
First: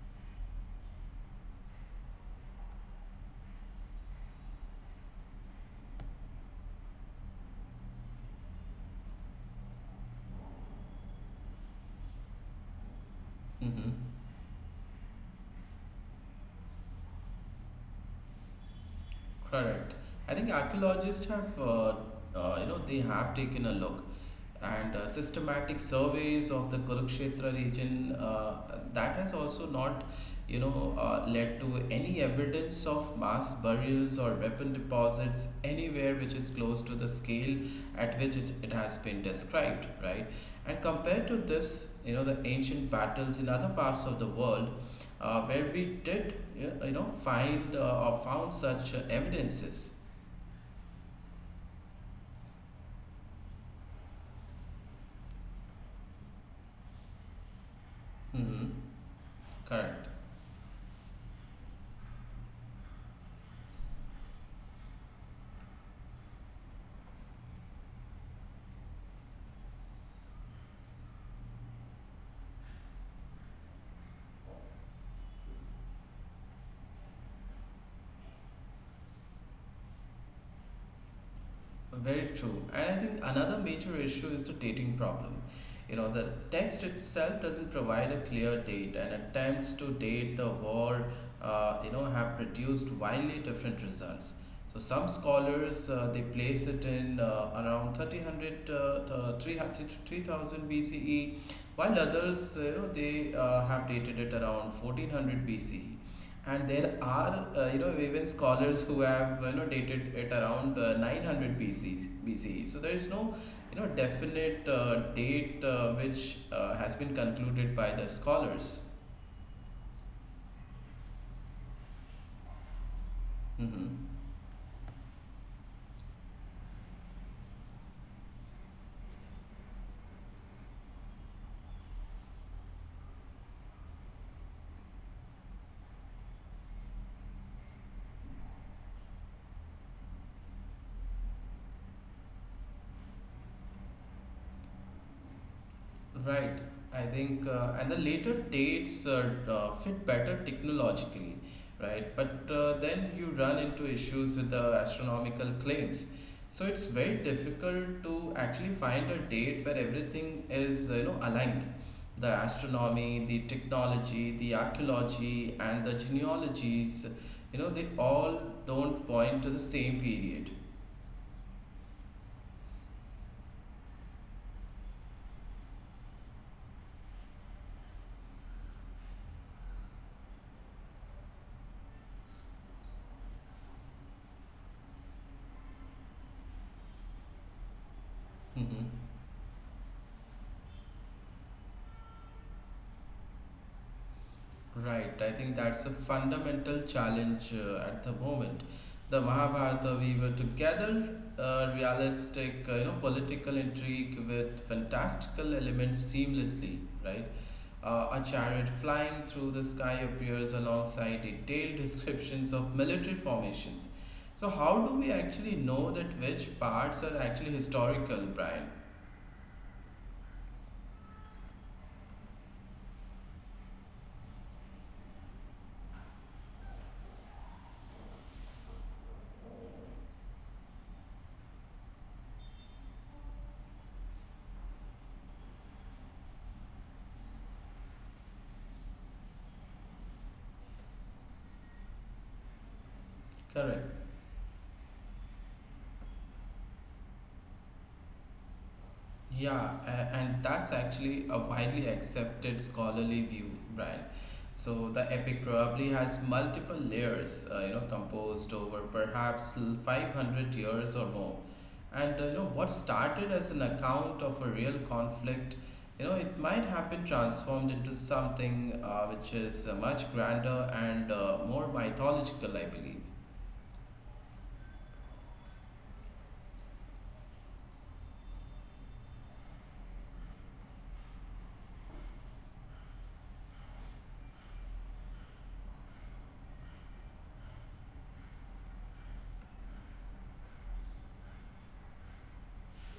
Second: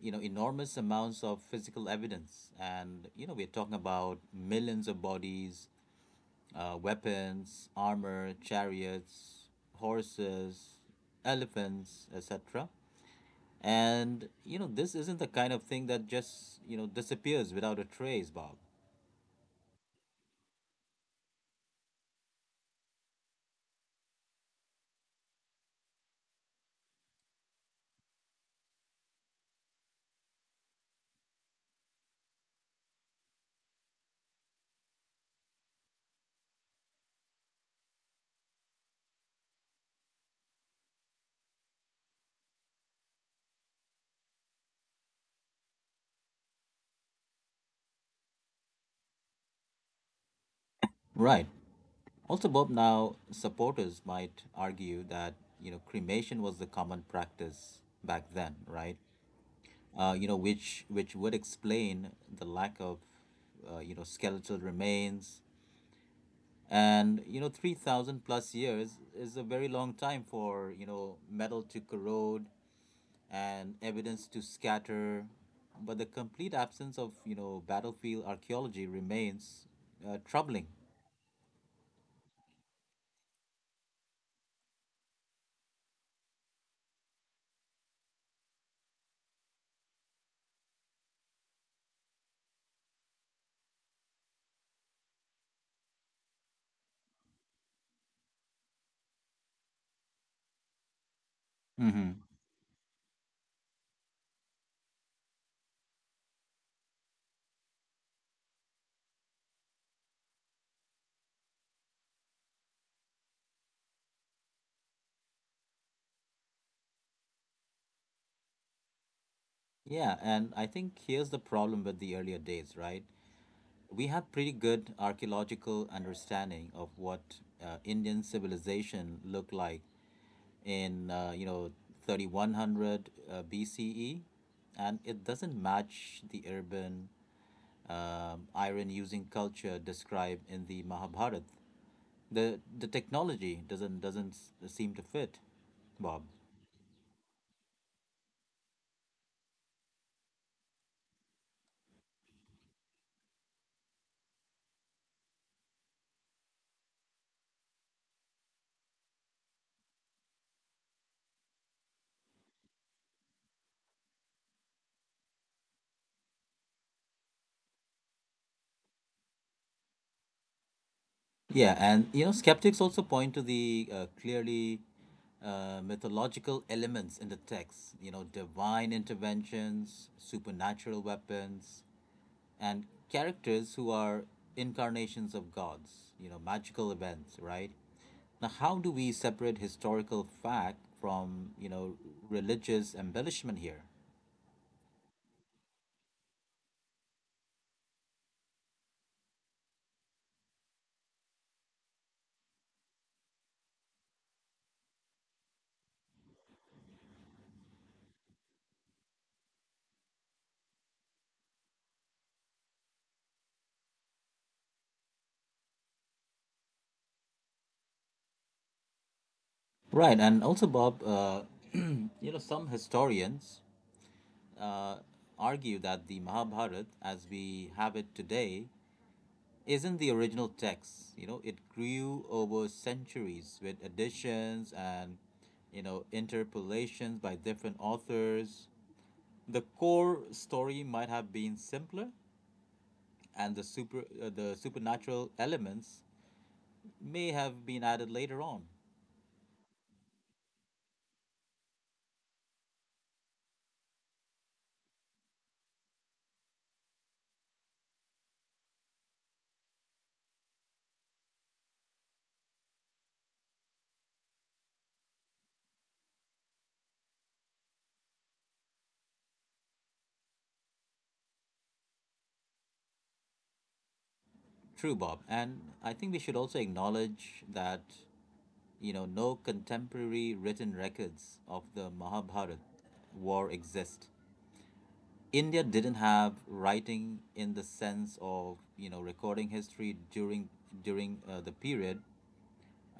Speaker 1: you know, enormous amounts of physical evidence. And, you know, we're talking about millions of bodies, weapons, armor, chariots, horses, elephants, etc.
Speaker 2: Mm-hmm.
Speaker 1: And, you know, this isn't the kind of thing that just, you know, disappears without a trace, Bob.
Speaker 2: Correct. I think archaeologists, they have taken a look and systematic surveys of the Kurukshetra region that has also not, led to any evidence of mass burials or weapon deposits anywhere which is close to the scale at which it has been described, right? And compared to this, the ancient battles in other parts of the world where we did, yeah, find or found such evidences.
Speaker 1: Right. Also, Bob, now supporters might argue that you know cremation was the common practice back then,
Speaker 2: Hmm.
Speaker 1: right?
Speaker 2: Correct.
Speaker 1: You know, which would explain the lack of, you know, skeletal remains, and you know 3,000 plus years is a very long time for you know metal to corrode and evidence to scatter, but the complete absence of you know battlefield archaeology remains troubling.
Speaker 2: Very true. And I think another major issue is the dating problem. The text itself doesn't provide a clear date, and attempts to date the war, have produced wildly different results. So some scholars they place it in around 3000 BCE, while
Speaker 1: Mm-hmm.
Speaker 2: others, you know, they have dated it around 1400 BCE, and there are even scholars who have dated it around 900 BC BCE. So there is no definite date which has been concluded by the scholars.
Speaker 1: Yeah, and I think here's the problem with the earlier dates, right?
Speaker 2: Hmm.
Speaker 1: We have pretty good archaeological understanding of what Indian civilization looked like in you know 3100 BCE, and it doesn't match the urban iron-using culture described in the Mahabharata. The the technology doesn't seem to fit, Bob.
Speaker 2: Right. I think and the later dates fit better technologically, right? But then you run into issues with the astronomical claims. So it's very difficult to actually find a date where everything is, aligned. The astronomy, the technology, the archaeology, and the genealogies, they all don't point to the same period.
Speaker 1: Yeah, and you know, skeptics also point to the clearly mythological elements in the text, you know, divine interventions, supernatural weapons, and characters who are incarnations of gods, you know, magical events, right? Now, how do
Speaker 2: Hmm.
Speaker 1: we separate historical fact from, you know, religious embellishment here?
Speaker 2: Right, I think that's a fundamental challenge at the moment. The Mahabharata, we were together, realistic, political intrigue with fantastical elements seamlessly, right? A chariot flying through the sky appears alongside detailed descriptions of military formations. So, how do we actually know that which parts are actually historical, Brian?
Speaker 1: Right, and also, Bob, you know, some historians uh, argue that the Mahabharata, as we have it today, isn't the original text. You know, it grew over centuries with additions and, you know, interpolations by different authors. The core story might have been simpler, and
Speaker 2: Correct.
Speaker 1: the supernatural elements may have been added later on.
Speaker 2: Yeah, and that's actually a widely accepted scholarly view, Brian. So the epic probably has multiple layers, composed over perhaps 500 years or more. And what started as an account of a real conflict, it might have been transformed into something which is much grander and more mythological, I believe.
Speaker 1: True, Bob. And I think we should also acknowledge that you know, no contemporary written records of the Mahabharata war exist. India didn't have writing in the sense of you know recording history during the period,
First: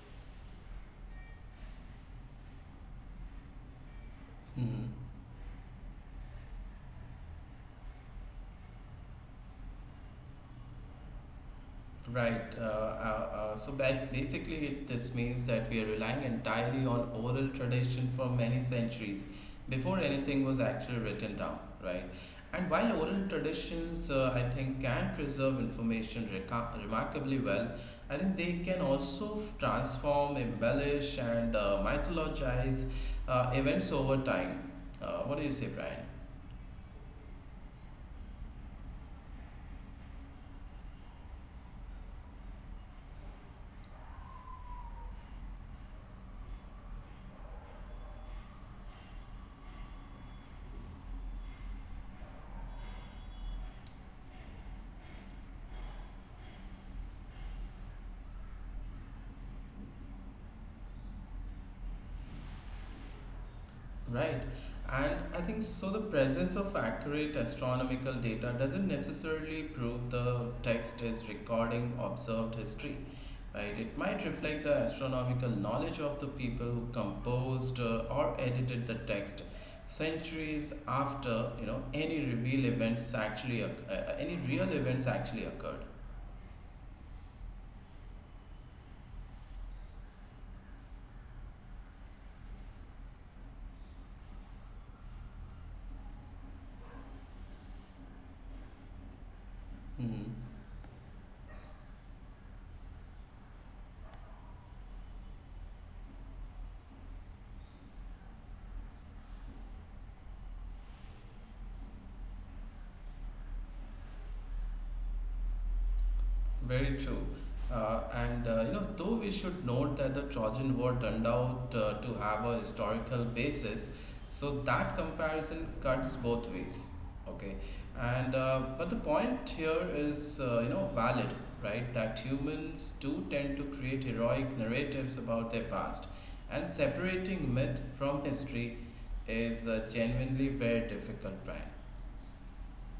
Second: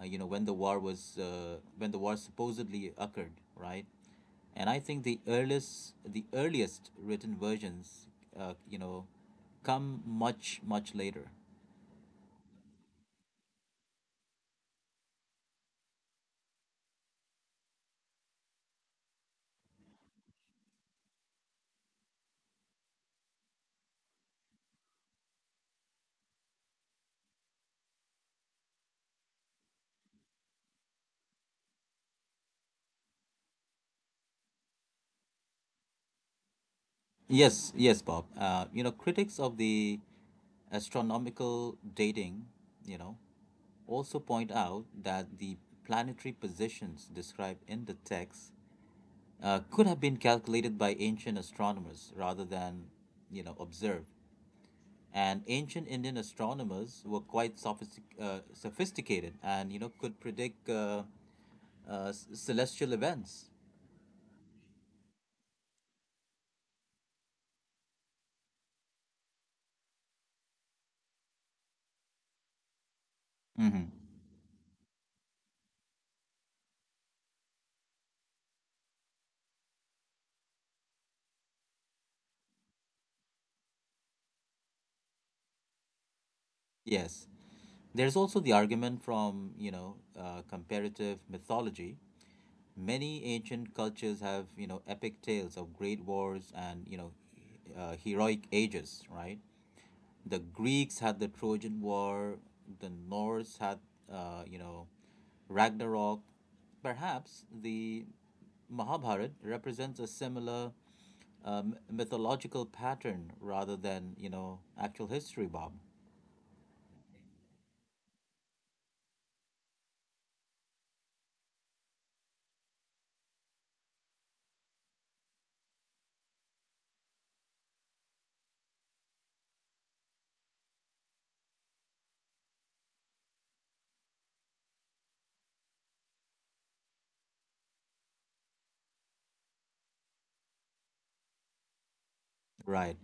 Speaker 1: you know, when the war was, when the war supposedly occurred, right? And I
Speaker 2: Mhm.
Speaker 1: think the earliest written versions, you know, come much later.
Speaker 2: Right. So basically, this means that we are relying entirely on oral tradition for many centuries before anything was actually written down, right? And while oral traditions, I think, can preserve information remarkably well, I think they can also transform, embellish, and mythologize events over time. What do you say, Brian?
Speaker 1: Yes, yes, Bob. You know, critics of the astronomical dating, you know, also point out that the planetary positions described in the text could have been calculated by ancient astronomers rather than, you know, observed. And ancient Indian astronomers were quite sophisticated and, you know, could predict, celestial events.
Speaker 2: Right. And I think so the presence of accurate astronomical data doesn't necessarily prove the text is recording observed history. Right.
Speaker 1: Hmm.
Speaker 2: It might reflect the astronomical knowledge of the people who composed or edited the text centuries after, you know, any reveal events actually oc- any real events actually occurred.
Speaker 1: Yes. There's also the argument from, you know, comparative mythology. Many ancient cultures have, you know, epic tales of great wars and, you know, heroic ages, right? The
Speaker 2: Mhm.
Speaker 1: Greeks had the Trojan War, the Norse had, you know, Ragnarok. Perhaps the Mahabharata represents a similar mythological pattern rather than, you know, actual history, Bob.
Speaker 2: Very true. Though we should note that the Trojan War turned out to have a historical basis, so that comparison cuts both ways. Okay, and but the point here is valid, right? That humans do tend to create heroic narratives about their past, and separating myth from history is genuinely very difficult, Brian.
Speaker 1: Right.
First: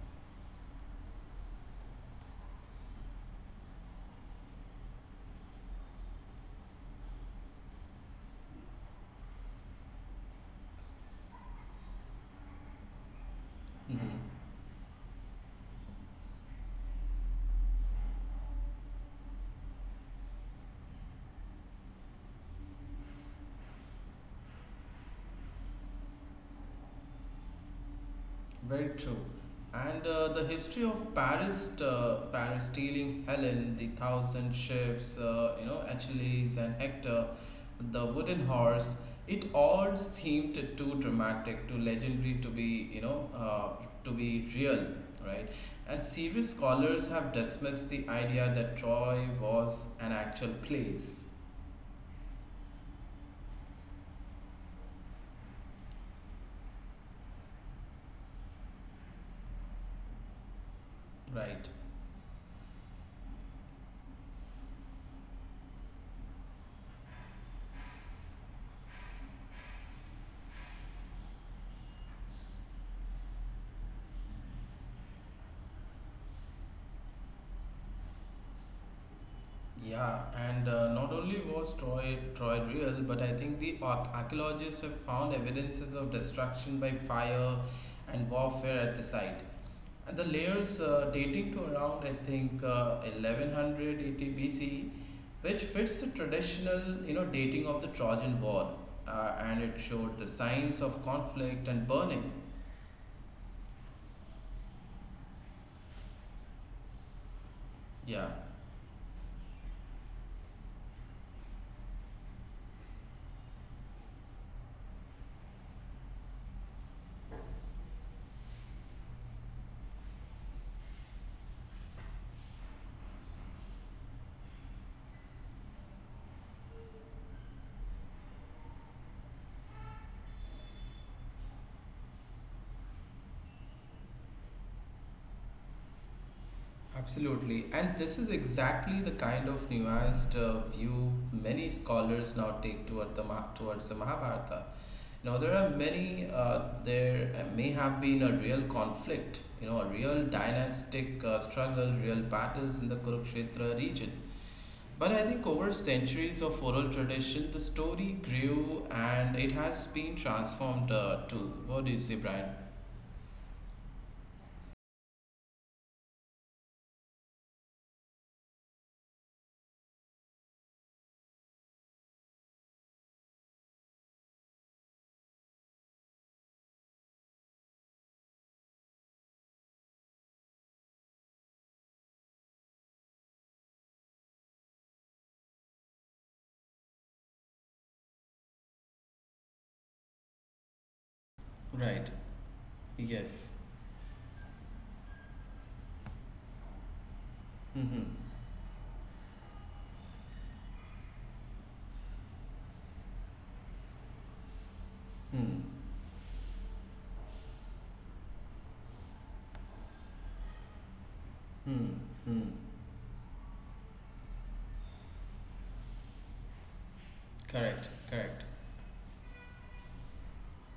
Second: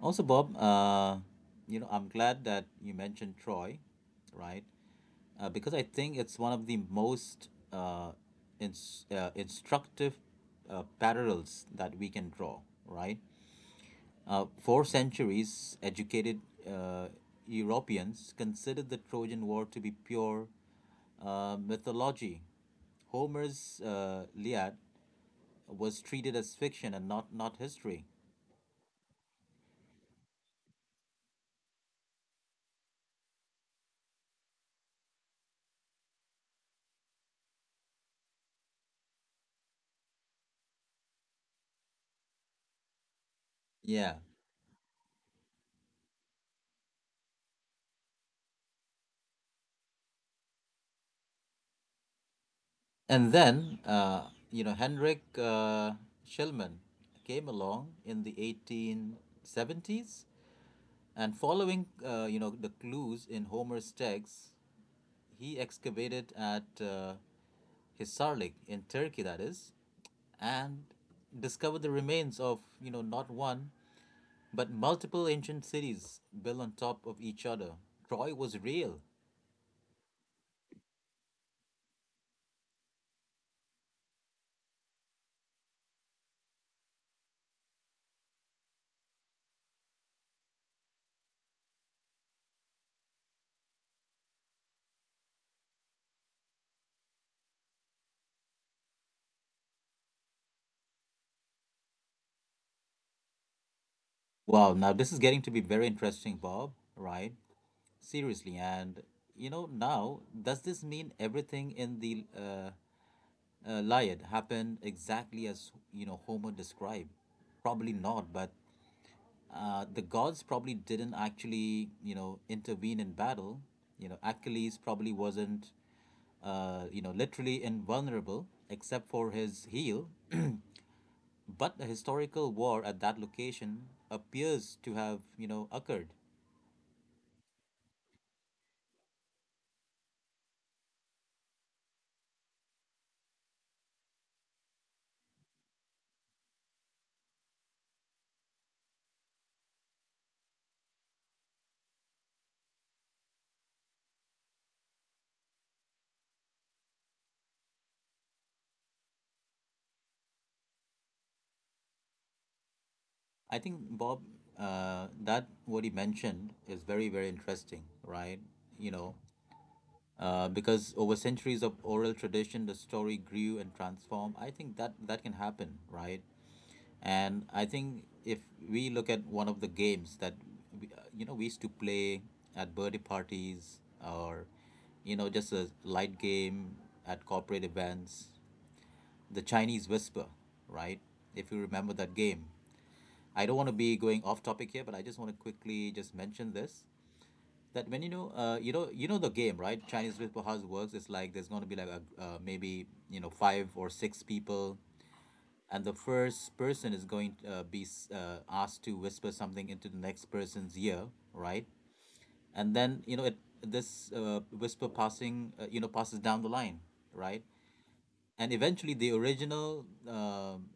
Speaker 1: Also, Bob, you know, I'm glad that you mentioned Troy, right? Because I think it's one of the most instructive parallels that we can draw, right?
Speaker 2: Mhm.
Speaker 1: For centuries, educated uh, Europeans considered the Trojan War to be pure mythology. Homer's Iliad was treated as fiction and not history.
Speaker 2: Very true. And the history of Paris stealing Helen, the thousand ships, Achilles and Hector, the wooden horse, it all seemed too dramatic, too legendary to
Speaker 1: Yeah.
Speaker 2: be real, right? And serious scholars have dismissed the idea that Troy was an actual place,
Speaker 1: And then, you know, Henrik Schillman came along in the 1870s, and
Speaker 2: right?
Speaker 1: following, you know, the clues in Homer's texts, he excavated at Hisarlik in Turkey, that is, and discovered the remains of, you know, not one, but multiple ancient cities built on top of each other. Troy was real.
Speaker 2: Yeah, and not only was Troy real, but I think the archaeologists have found evidences of destruction by fire and warfare at the site. And the layers dating to around I think 1100 BC, which fits the traditional dating of the Trojan War, and it showed the signs of conflict and burning.
Speaker 1: Wow, now this is getting to be very interesting, Bob, right?
Speaker 2: Yeah.
Speaker 1: Seriously, and you know, now does this mean everything in the Iliad happened exactly as you know Homer described? Probably not, but the gods probably didn't actually you know intervene in battle. You know, Achilles probably wasn't, you know, literally invulnerable except for his heel, but a historical war at that location appears to have you know occurred.
Speaker 2: Absolutely, and this is exactly the kind of nuanced view many scholars now take towards the Mahabharata. You know, there are many. There may have been a real conflict. You know, a real dynastic struggle, real battles in the Kurukshetra region. But I think over centuries of oral tradition, the story grew and it has been transformed too. What do you say, Brian?
Speaker 1: I think Bob, that what he mentioned is very, very interesting, right? You know, because over centuries of oral tradition, the story grew and transformed. I think that that can happen, right? And I think if we look at one of the games that we, you know we used to play at birthday parties or you know just a light game at corporate events, the Chinese Whisper, right? If you remember
Speaker 2: Right.
Speaker 1: that game, I
Speaker 2: Yes.
Speaker 1: don't want to be going off topic here, but I just want to quickly just mention this that when you know the game, right? Chinese whisper house works. It's like there's going to be like a maybe you know five or six people, and the first person is going to be asked to whisper something into the next person's ear, right? And then you know it this whisper passing, you know, passes down the line, right?
Speaker 2: Correct. Correct.
Speaker 1: And eventually the original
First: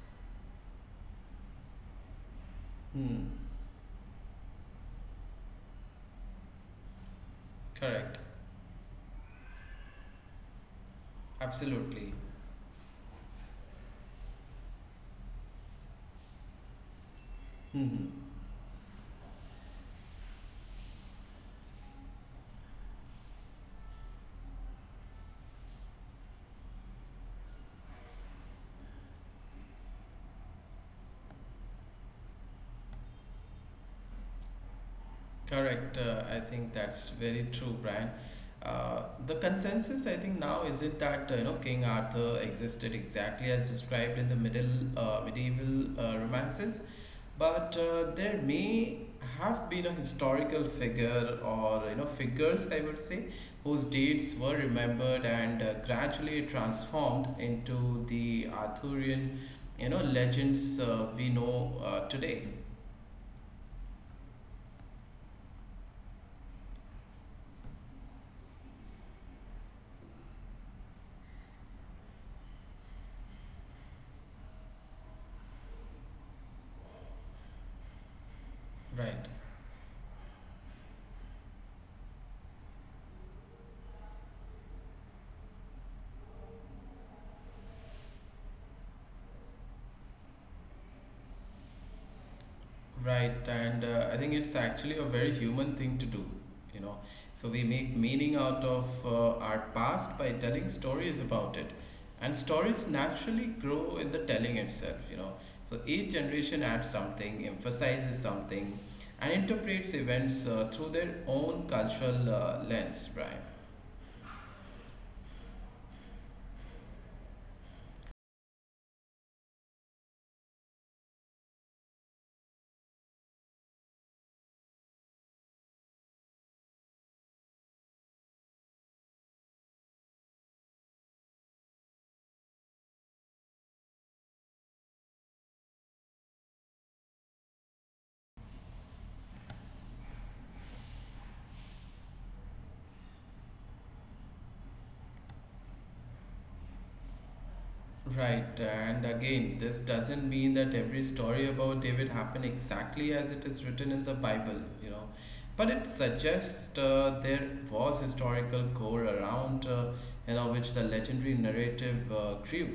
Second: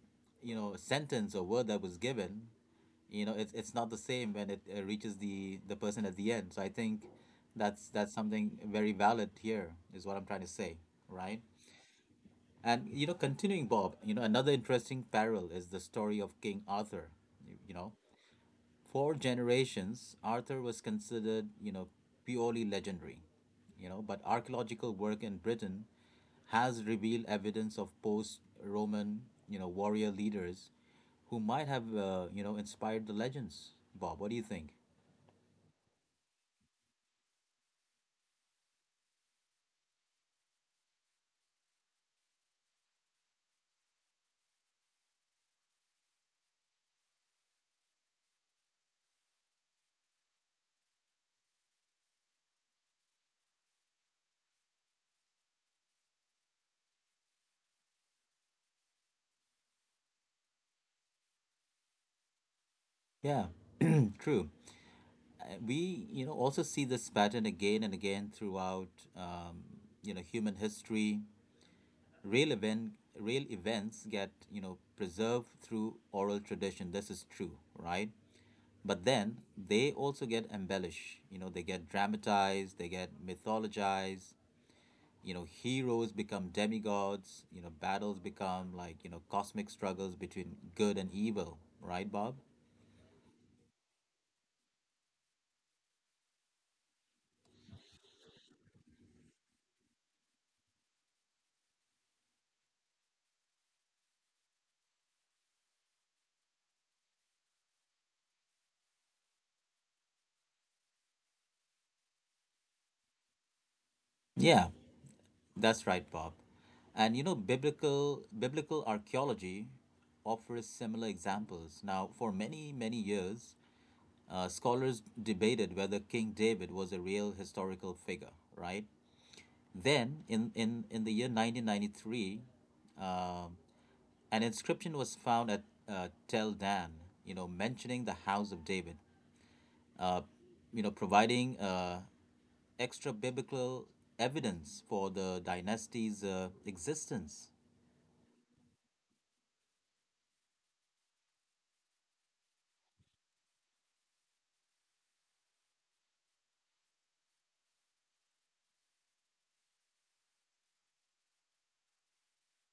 Speaker 1: you know sentence or word that was given you know
Speaker 2: Hmm.
Speaker 1: it's not the same when it reaches the person at the end. So I think that's
Speaker 2: Correct.
Speaker 1: something very valid here is what I'm trying to say, right?
Speaker 2: Absolutely.
Speaker 1: And you know, continuing, Bob, you know, another interesting parallel is the story of King Arthur. You know,
Speaker 2: Mhm.
Speaker 1: for generations, Arthur was considered, you know, purely legendary, you know, but archaeological work in Britain has revealed evidence of post-Roman, you know, warrior leaders who might have, you know, inspired the legends. Bob, what do you think?
Speaker 2: Correct. I think that's very true, Brian. The consensus, I think, now is it that King Arthur existed exactly as described in the middle medieval romances, but there may have been a historical figure or figures, I would say, whose deeds were remembered and gradually transformed into the Arthurian legends we know today.
Speaker 1: Yeah, true. We, you know, also see this pattern again and again throughout, um, you know, human history. Real event, Real events get, you know, preserved through oral tradition. This is true, right? But
Speaker 2: Right.
Speaker 1: then they also get embellished. You know, they get dramatized, they get mythologized. You know, heroes become demigods. You know, battles become like, you know, cosmic struggles between good and evil. Right, Bob?
Speaker 2: Right, and I think it's actually a very human thing to do, you know. So we make meaning out of our past by telling stories about it. And stories naturally grow in the telling itself, you know. So each generation adds something, emphasizes something, and interprets events through their own cultural lens, Brian.
Speaker 1: Yeah, that's right, Bob. And you know, biblical archaeology offers similar examples. Now, for many years, scholars debated whether King David was a real historical figure, right? Then, in the year 1993, um, an inscription was found at Tel Dan, you know, mentioning the House of David, uh, you know, providing extra biblical evidence for the dynasty's existence.
Speaker 2: Right, and again, this doesn't mean that every story about David happened exactly as it is written in the Bible, you know. But it suggests there was historical core around, which the legendary narrative grew.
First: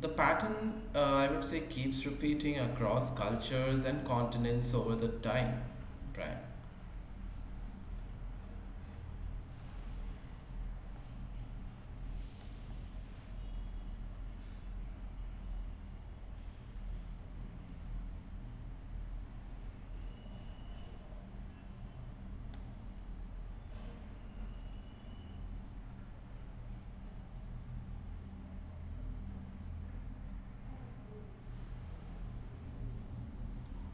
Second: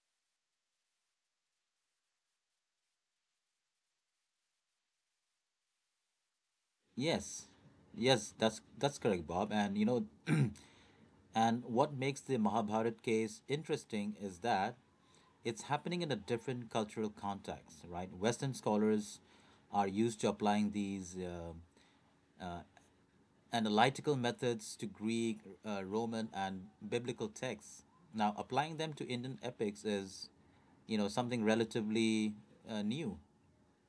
Speaker 2: The pattern, I would say, keeps repeating across cultures and continents over the time, Brian.
Speaker 1: Yes, yes, that's correct, Bob. And you know, and what makes the Mahabharat case interesting is that it's happening in a different cultural context, right? Western scholars are used to applying these analytical methods to Greek, Roman, and biblical texts. Now, applying them to Indian epics is, you know, something relatively new.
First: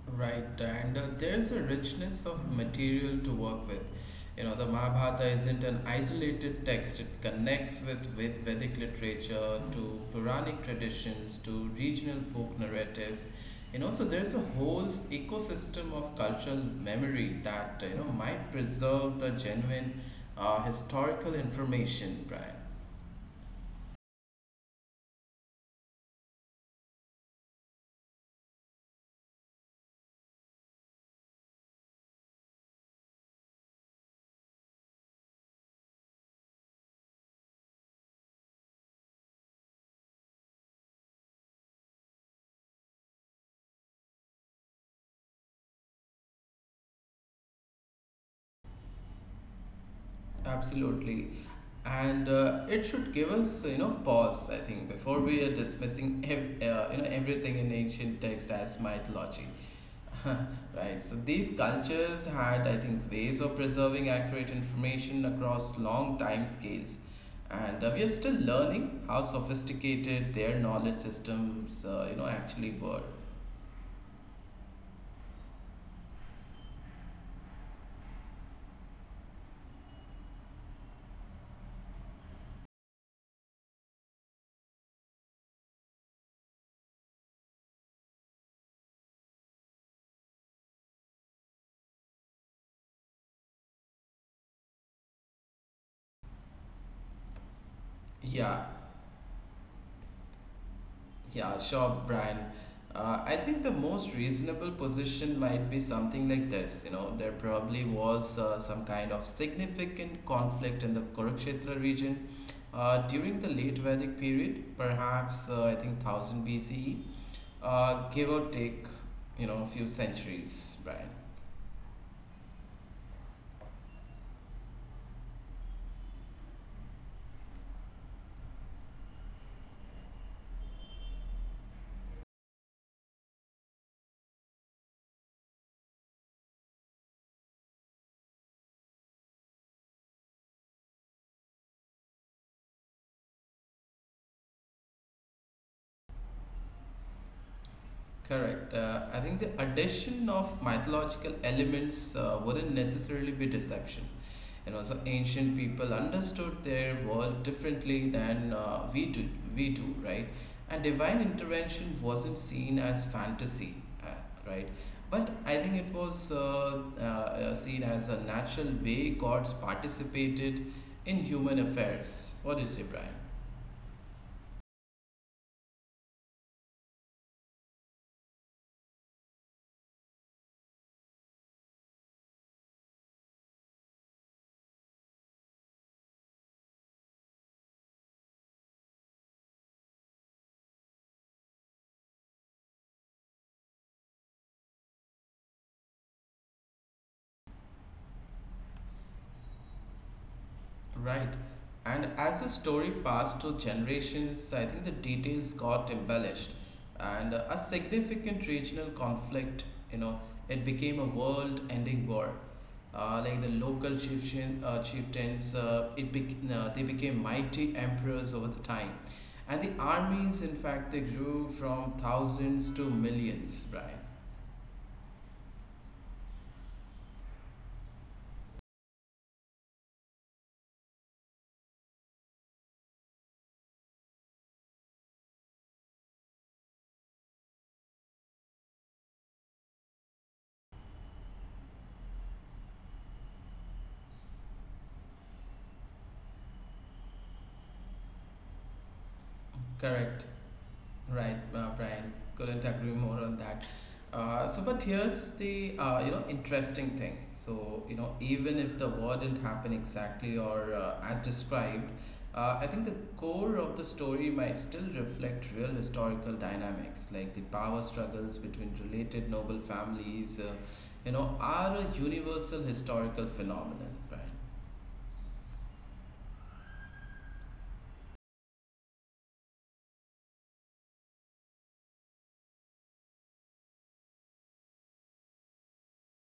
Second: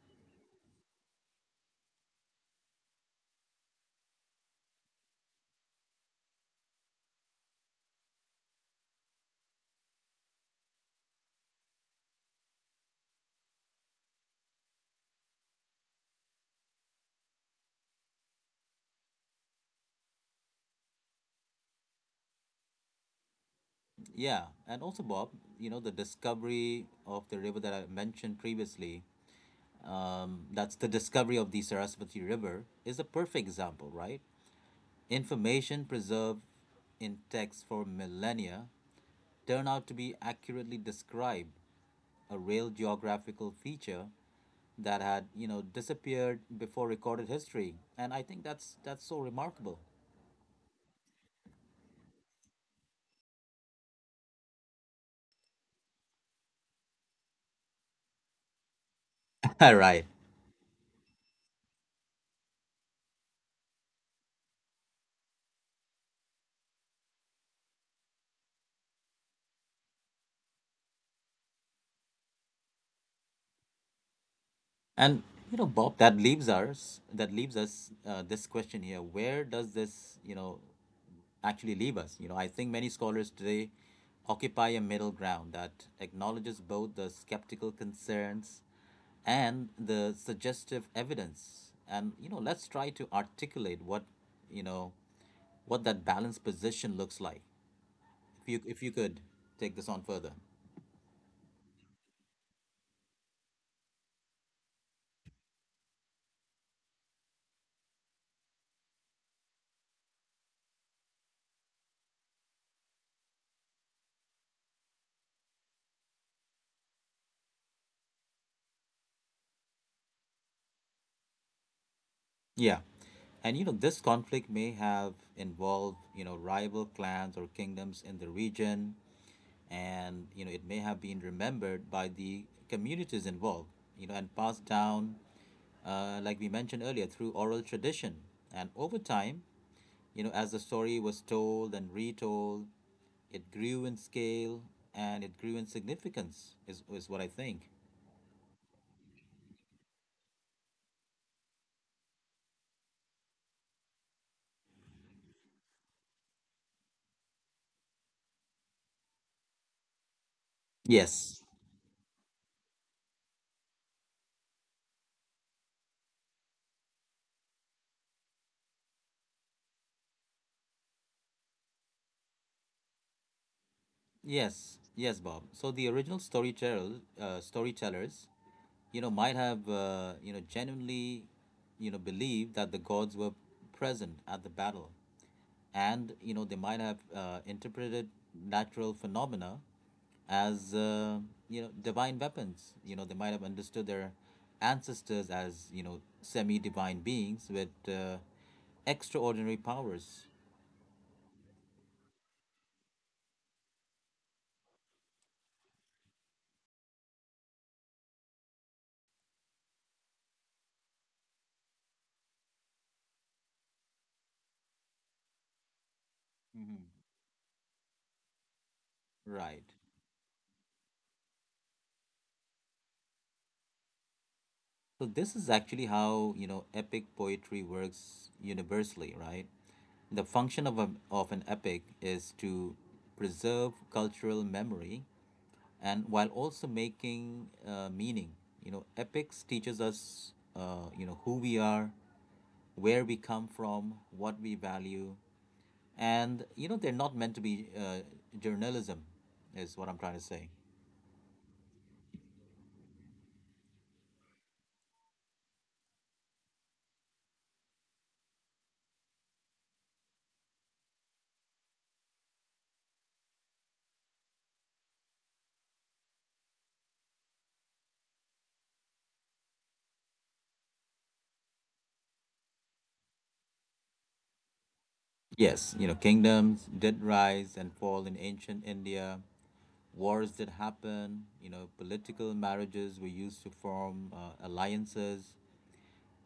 Speaker 2: Right, and there's a richness of material to work with. You know, the Mahabharata isn't an isolated text, it connects with Vedic literature, to Puranic traditions, to regional folk narratives. You know, so there's a whole ecosystem of cultural memory that, might preserve the genuine historical information, Brian.
Speaker 1: Yeah, and also Bob, you know, the discovery of the river that I mentioned previously, that's the discovery of the Saraswati River, is a perfect example, right? Information preserved in text for millennia turn out to be accurately describe a real geographical feature that had, you know, disappeared before recorded history. And I think that's so remarkable.
Speaker 2: Absolutely. And it should give us, you know, pause, I think, before we are dismissing everything in ancient text as mythology.
Speaker 1: Right.
Speaker 2: Right. So these cultures had, I think, ways of preserving accurate information across long time scales. And we are still learning how sophisticated their knowledge systems, actually were.
Speaker 1: And you know Bob, that leaves us this question here. Where does this, you know, actually leave us? You know, I think many scholars today occupy a middle ground that acknowledges both the skeptical concerns and the suggestive evidence. And you know, let's try to articulate what, you know, what that balanced position looks like, if you
Speaker 2: Yeah.
Speaker 1: if you could take this on further.
Speaker 2: Yeah, sure, Brian. I think the most reasonable position might be something like this. You know, there probably was some kind of significant conflict in the Kurukshetra region during the late Vedic period, perhaps I think 1000 BCE, give or take, you know, a few centuries, Brian.
Speaker 1: Yeah. And you know, this conflict may have involved, you know, rival clans or kingdoms in the region, and you know, it may have been remembered by the communities involved, you know, and passed down, like we mentioned earlier, through oral tradition. And over time, you know, as the story was told and retold, it grew in scale and it grew in significance, is what I think.
Speaker 2: Correct. I think the addition of mythological elements wouldn't necessarily be deception. And also, ancient people understood their world differently than we do. We do right, and divine
Speaker 1: Yes.
Speaker 2: intervention wasn't seen as fantasy, uh, right? But I think it was seen as a natural way gods participated in human affairs. What do you say, Brian?
Speaker 1: Yes, yes, Bob. So the original storyteller, storytellers, you know, might have, you know, genuinely, you know, believed that the gods were present at the battle, and you know, they might have interpreted natural phenomena as, you know, divine weapons. You know, they might have understood their ancestors as, you know, semi-divine beings with extraordinary powers.
Speaker 2: Right. And as the story passed to generations, I think the details got embellished. And a significant regional conflict, you know, it became a world ending war. Like the local chieftains, they became mighty emperors over the time.
Speaker 1: Right.
Speaker 2: And the armies, in fact, they grew from thousands to millions, Brian.
Speaker 1: So this is actually how, you know, epic poetry works universally, right? The function of, a, of an epic is to preserve cultural memory and while also making meaning. You know, epics teaches us, you know, who we are, where we come from, what we value, and you know, they're not meant to be journalism, is what I'm trying to
Speaker 2: Correct.
Speaker 1: say.
Speaker 2: Right, Brian. Couldn't agree more on that. But here's the you know interesting thing. So, you know, even if the war didn't happen exactly or as described, I think the core of the story might still reflect real historical dynamics, like the power struggles between related noble families. You know, are a universal historical phenomenon, Brian.
Speaker 1: Yes, you know, kingdoms did rise and fall in ancient India, wars that happen, you know, political marriages were used to form alliances,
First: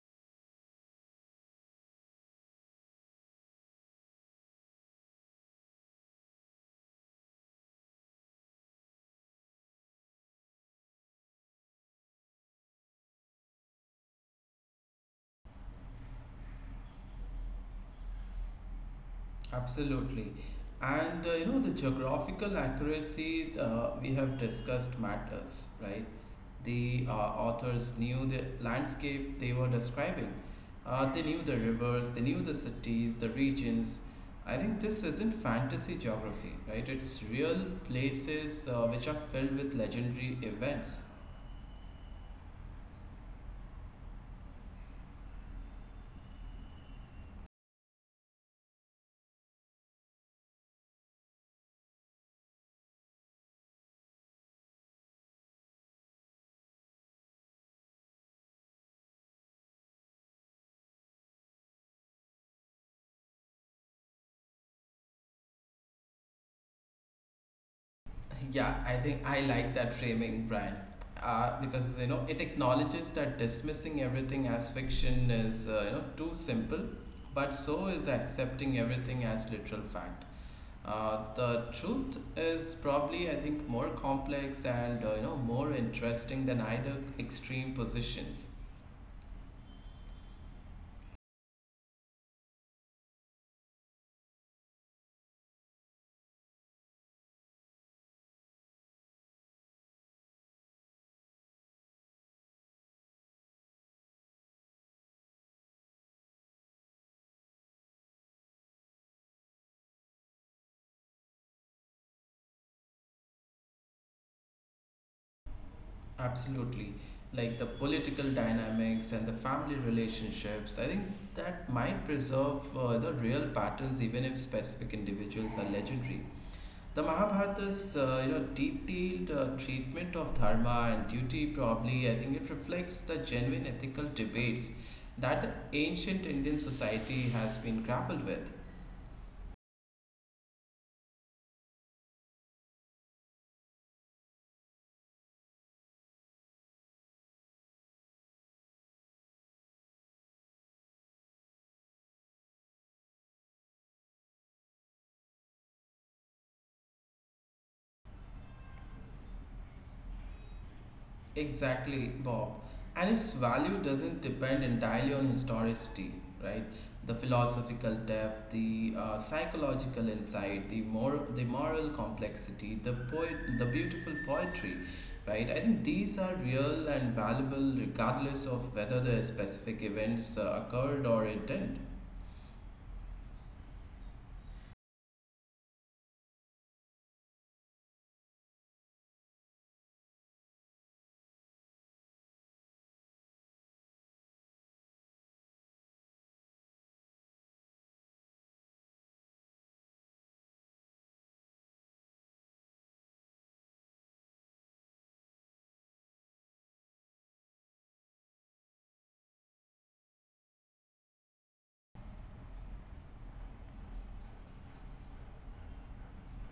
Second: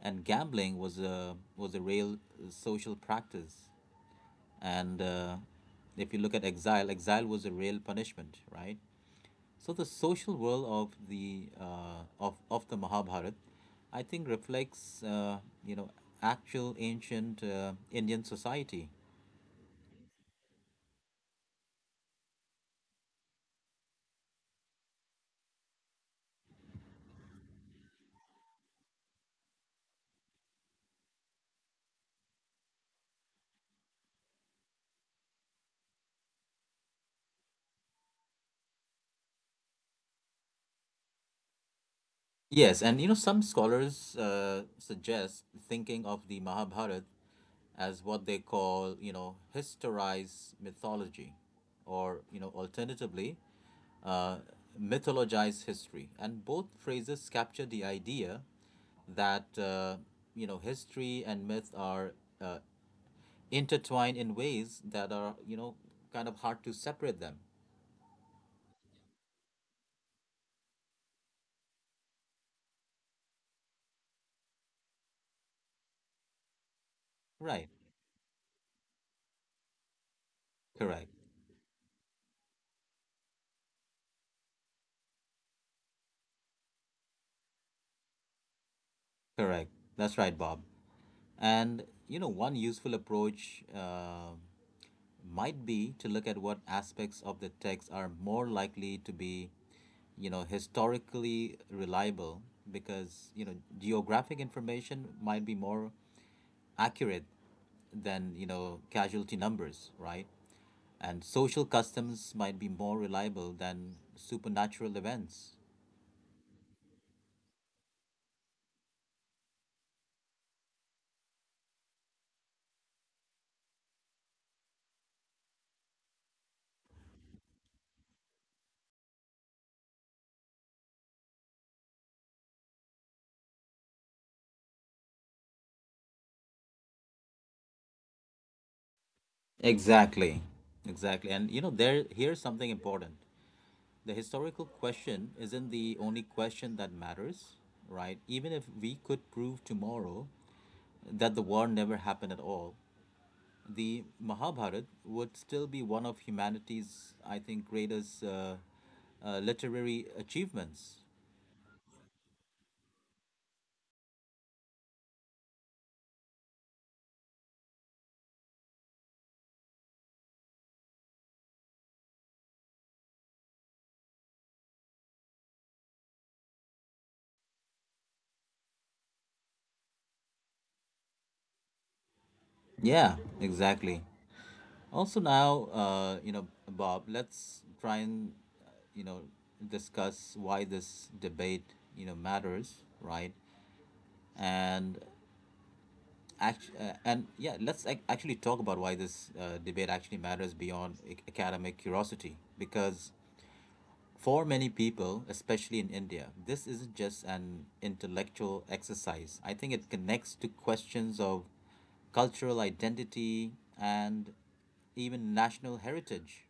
Speaker 1: and gambling was a real social practice. And if you look at exile, exile was a real punishment, right? So the social world of the of the Mahabharata, I think, reflects you know, actual ancient Indian society.
Speaker 2: Absolutely. And you know, the geographical accuracy we have discussed matters, right? The authors knew the landscape they were describing. They knew the rivers, they knew the cities, the regions. I think this isn't fantasy geography, right? It's real places which are filled with legendary events.
Speaker 1: Yes, and you know, some scholars suggest thinking of the Mahabharata as what they call, you know, historized mythology, or, you know, alternatively, uh, mythologized history. And both phrases capture the idea that, you know, history and myth are uh, intertwined in ways that are, you know, kind of hard to separate them.
Speaker 2: Yeah, I think I like that framing, Brian, because you know it acknowledges that dismissing everything as fiction is you know too simple, but
Speaker 1: Right,
Speaker 2: so is accepting everything as literal fact.
Speaker 1: correct,
Speaker 2: The truth is probably, I think, more complex and you know more interesting than either extreme positions.
Speaker 1: correct. That's right, Bob. And you know, one useful approach might be to look at what aspects of the text are more likely to be, you know, historically reliable because, you know, geographic information might be more accurate than, you know, casualty numbers, right? And social customs might be more reliable than supernatural events.
Speaker 2: Absolutely. Like the political dynamics and the family relationships, I think that might preserve the real patterns even if specific individuals are legendary. The Mahabharata's you know detailed treatment of dharma and duty probably I think it reflects the genuine ethical debates that the ancient Indian society has been grappled with.
Speaker 1: Exactly. Exactly. And you know, there here's something important. The historical question isn't the only question that matters, right? Even if we could prove tomorrow that the war never happened at all, the Mahabharata would still be one of humanity's, I think, greatest literary achievements.
Speaker 2: Exactly, Bob. And its value doesn't depend entirely on historicity, right? The philosophical depth, the psychological insight, the more the moral complexity, the poet, the beautiful poetry, right? I think these are real and valuable regardless of whether the specific events occurred or it didn't.
Speaker 1: Yeah, exactly. Also, now, you know, Bob, let's try and, you know, discuss why this debate, you know, matters, right? And yeah, let's actually talk about why this debate actually matters beyond academic curiosity. Because for many people, especially in India, this isn't just an intellectual exercise. I think it connects to questions of cultural identity and even national heritage.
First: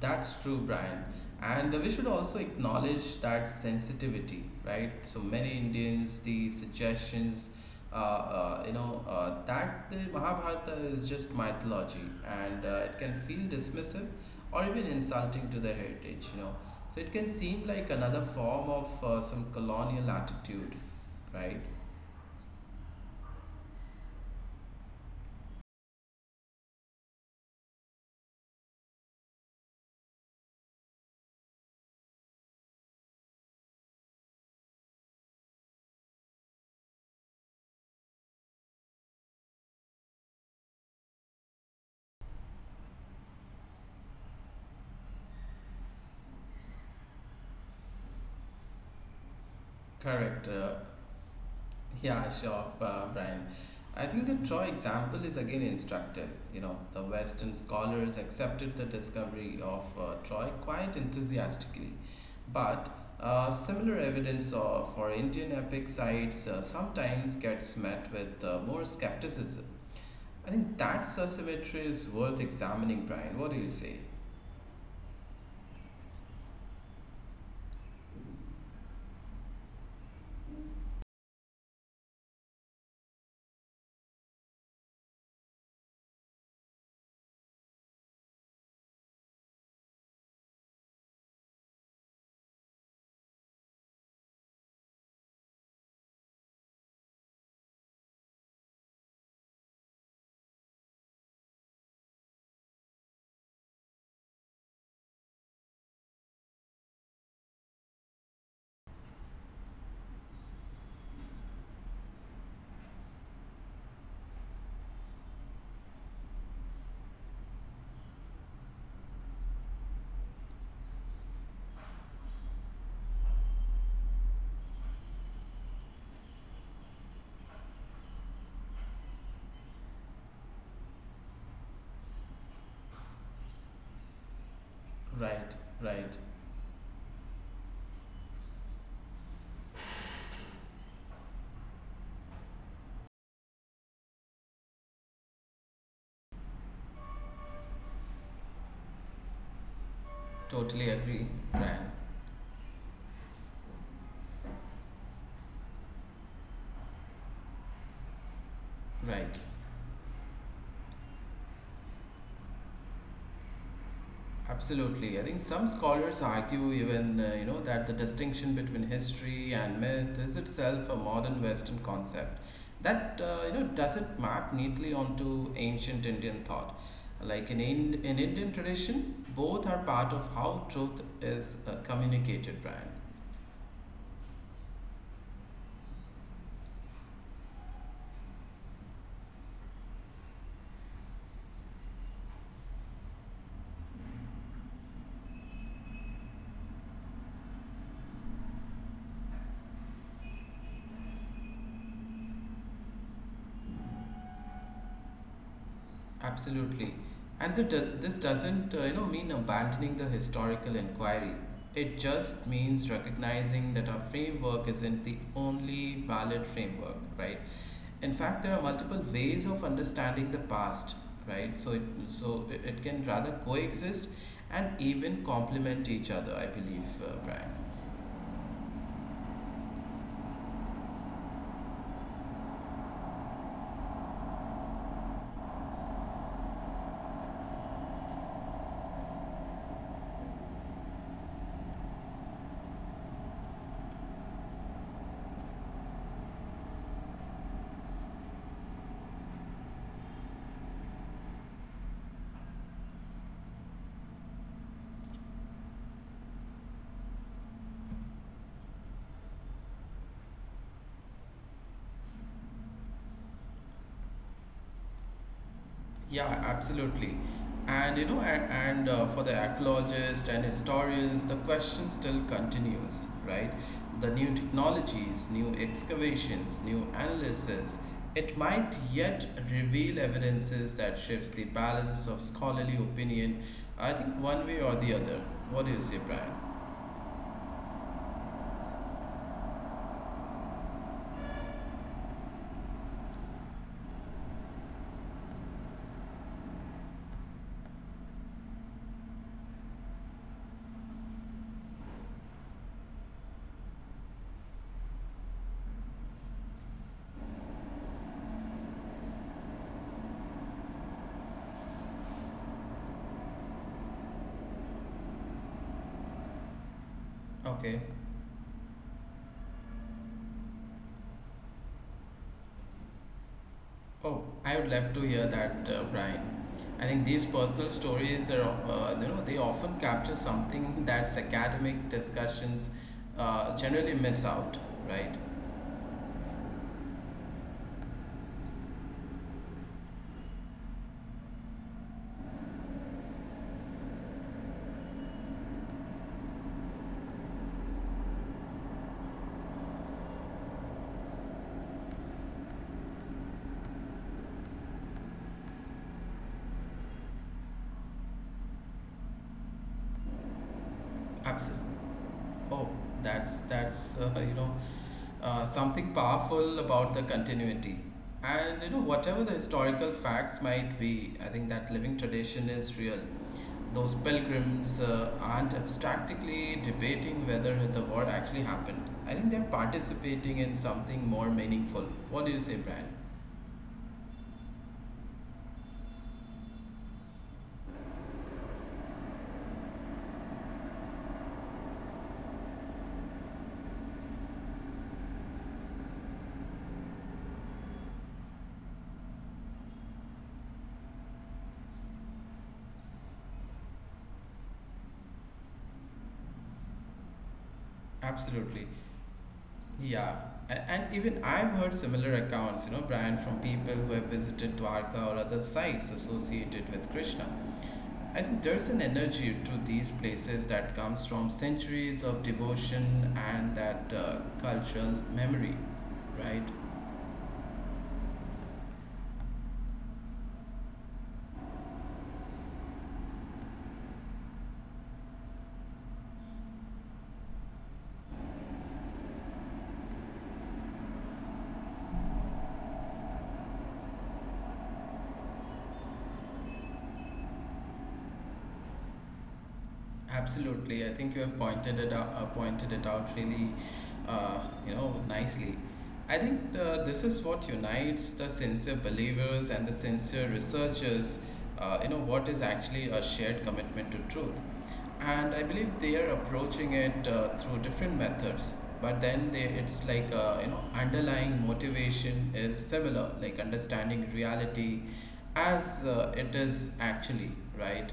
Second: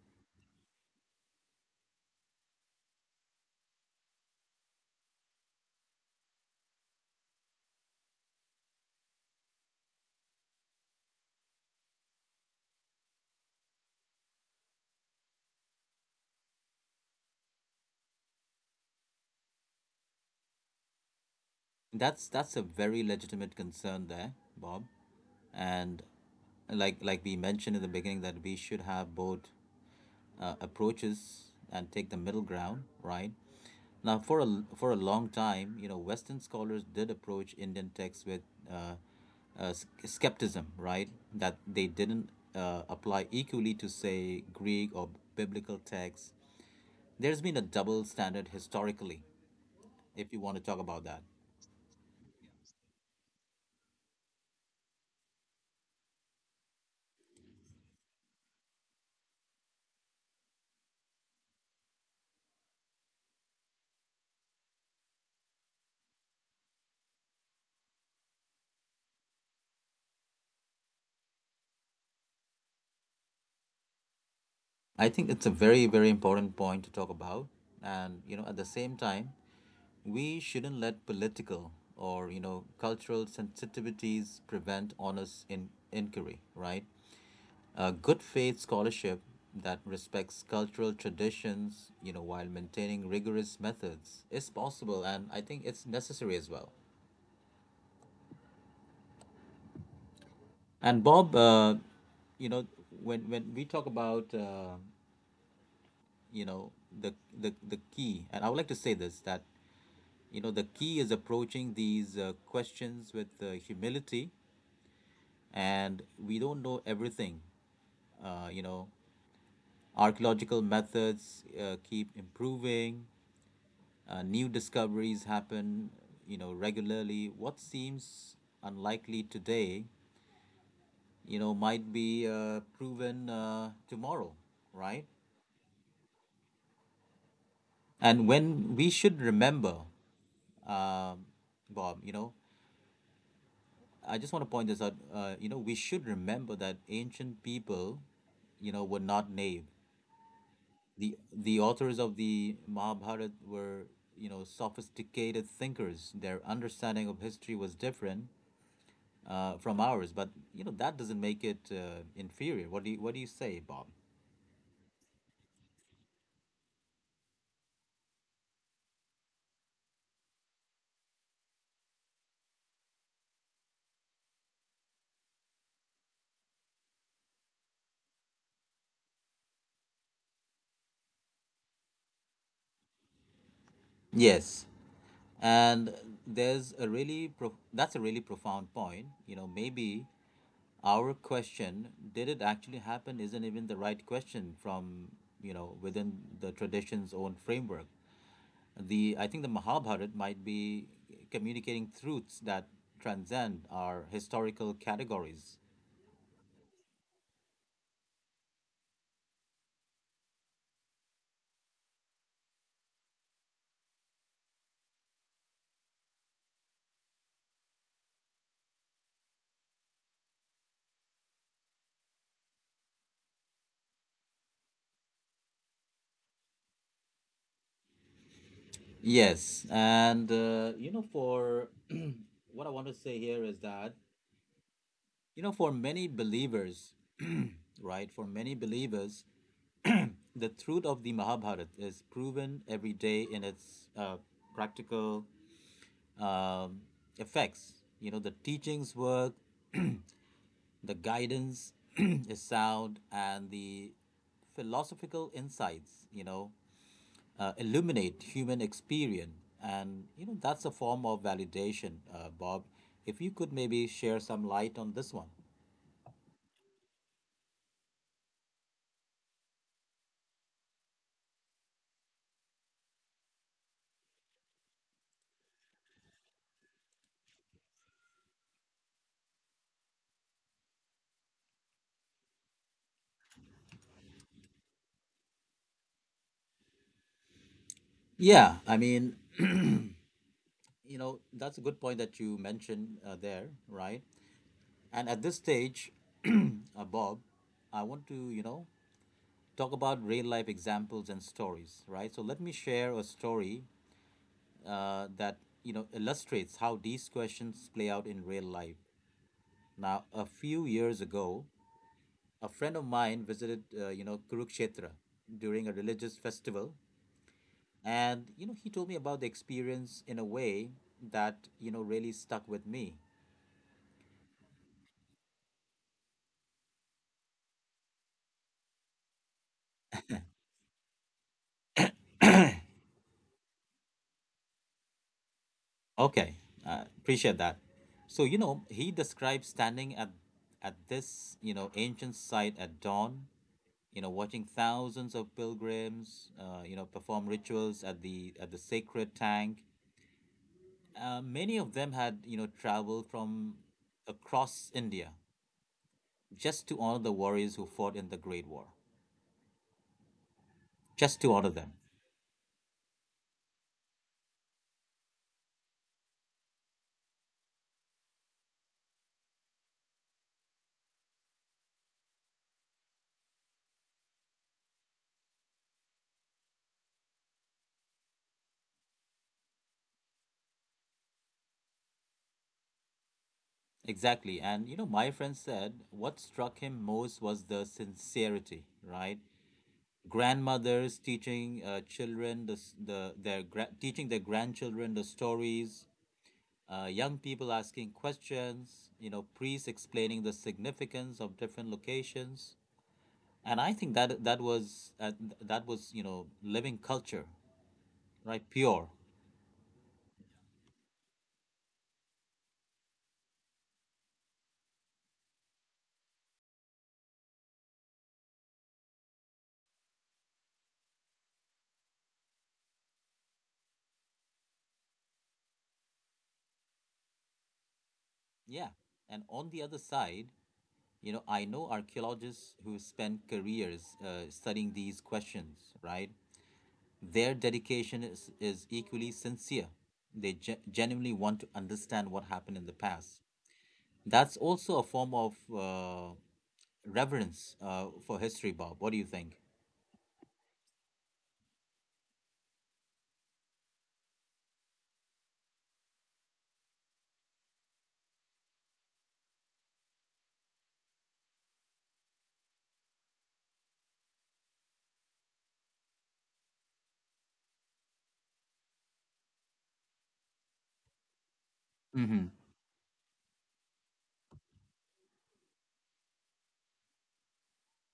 Speaker 2: That's true, Brian. And we should also acknowledge that sensitivity, right? So many Indians, the suggestions, you know, that the Mahabharata is just mythology and it can feel dismissive or even insulting to their heritage. So it can seem like another form of some colonial attitude, right?
Speaker 1: That's a very legitimate concern there, Bob. And like we mentioned in the beginning that we should have both approaches and take the middle ground, right? Now, for a long time, you know, Western scholars did approach Indian texts with uh, skepticism, right? That they didn't apply equally to, say, Greek or biblical texts. There's been a double standard historically, if you
Speaker 2: Correct.
Speaker 1: want to talk about that.
Speaker 2: Yeah, sure, Brian. I think the Troy example is again instructive. You know, the Western scholars accepted the discovery of Troy quite enthusiastically, but similar evidence for Indian epic sites sometimes gets met with more skepticism. I think that asymmetry is worth examining, Brian. What do you say?
Speaker 1: I think it's a very, very important point to talk about. And, you know, at the same time, we shouldn't let political or, you know, cultural sensitivities prevent honest inquiry, right? A good faith scholarship that respects cultural traditions, you know, while maintaining rigorous methods is possible. And I think it's necessary as well. And Bob, you know, when we talk about you know, the the key, and I would like to say this that, you know, the key is approaching these questions with humility, and we don't know everything. You know, archaeological methods keep improving, new discoveries happen, you know, regularly. What seems unlikely today, you know, might be proven tomorrow, right?
Speaker 2: Right, right.
Speaker 1: And when we should remember, um Bob, you know, I just want to point this out. You know, we should remember that ancient people, you know, were not naive.
Speaker 2: Totally
Speaker 1: The
Speaker 2: agree, Brian.
Speaker 1: authors of the Mahabharata were, you know, sophisticated thinkers. Their understanding of history was different
Speaker 2: Right.
Speaker 1: from ours, but you know that doesn't make it inferior. What do you say, Bob?
Speaker 2: Absolutely. I think some scholars argue even, you know, that the distinction between history and myth is itself a modern Western concept that, you know, doesn't map neatly onto ancient Indian thought. Like in, in Indian tradition, both are part of how truth is communicated, Brian.
Speaker 1: Yes, and there's a really that's a really profound point. You know, maybe our question, did it actually happen, isn't even the right question from, you know, within the tradition's own framework. The i think the Mahabharat might be communicating truths that transcend our historical categories.
Speaker 2: Absolutely. And this doesn't, you know, mean abandoning the historical inquiry. It just means recognizing that our framework isn't the only valid framework, right? In fact, there are multiple ways of understanding the past, right? So it can rather coexist and even complement each other, I believe, Brian.
Speaker 1: Yes, and you know, for what I want to say here is that, you know, for many believers, right, for many believers, the truth of the Mahabharata is proven every day in its practical um, effects. You know, the teachings work, the guidance is sound, and the philosophical insights, you know, illuminate human experience. And, you know, that's a form of validation, Bob. If you could maybe share some light on this one.
Speaker 2: Yeah, absolutely. And you know, and for the archaeologists and historians, the question still continues, right? The new technologies, new excavations, new analysis, it might yet reveal evidences that shifts the balance of scholarly opinion, I think, one way or the other. What do you say, Brian?
Speaker 1: Yeah, I mean, you know, that's a good point that you mentioned there, right? And at this stage, Bob, I want to, you know, talk about real life examples and stories, right? So let me share a story that, you know, illustrates how these questions play out in real life. Now, a few years ago, a friend of mine visited you know, Kurukshetra during a religious festival,
Speaker 2: Okay.
Speaker 1: and you know, he told me about the experience in a way that, you know, really stuck with me.
Speaker 2: Oh, I would love to hear that, Brian. I think these personal stories are, you know, they often capture something that's academic discussions generally miss out, right?
Speaker 1: Okay, appreciate that. So you know, he described standing at this, you know, ancient site at dawn, you know, watching thousands of pilgrims, you know, perform rituals at the sacred tank. Many of them had, you know, traveled from across India just to honor the warriors who fought in the Great War, just to honor
Speaker 2: Absolutely.
Speaker 1: them.
Speaker 2: Oh, that's you know something powerful about the continuity. And you know whatever the historical facts might be, I think that living tradition is real. Those pilgrims aren't abstractly debating whether the war actually happened. I think they're participating in something more meaningful. What do you say, Brian?
Speaker 1: Exactly. And, you know, my friend said what struck him most was the sincerity, right? Grandmothers teaching children the, s- the their gra- teaching their grandchildren the stories, young people asking questions, you know, priests explaining the significance of different locations. And I think that that was you know, living culture, right?
Speaker 2: Absolutely.
Speaker 1: Pure,
Speaker 2: Yeah. And even I've heard similar accounts, you know, Brian, from people who have visited Dwarka or other sites associated with Krishna. I think there's an energy to these places that comes from centuries of devotion and that cultural memory, right?
Speaker 1: yeah. And on the other side, you know, I know archaeologists who spend careers studying these questions, right? Their dedication is equally sincere. They genuinely want to understand what happened in the past. That's also a form of reverence for history, Bob. What do you think?
Speaker 2: Absolutely, I think you have pointed it out really, uh, you know, nicely. I think this is what unites the sincere believers and the sincere researchers. You know what is actually a shared commitment to truth, and I believe they are approaching it through different methods. But then they, it's like you know underlying
Speaker 1: Hmm.
Speaker 2: motivation is similar, like understanding reality as it is actually, right?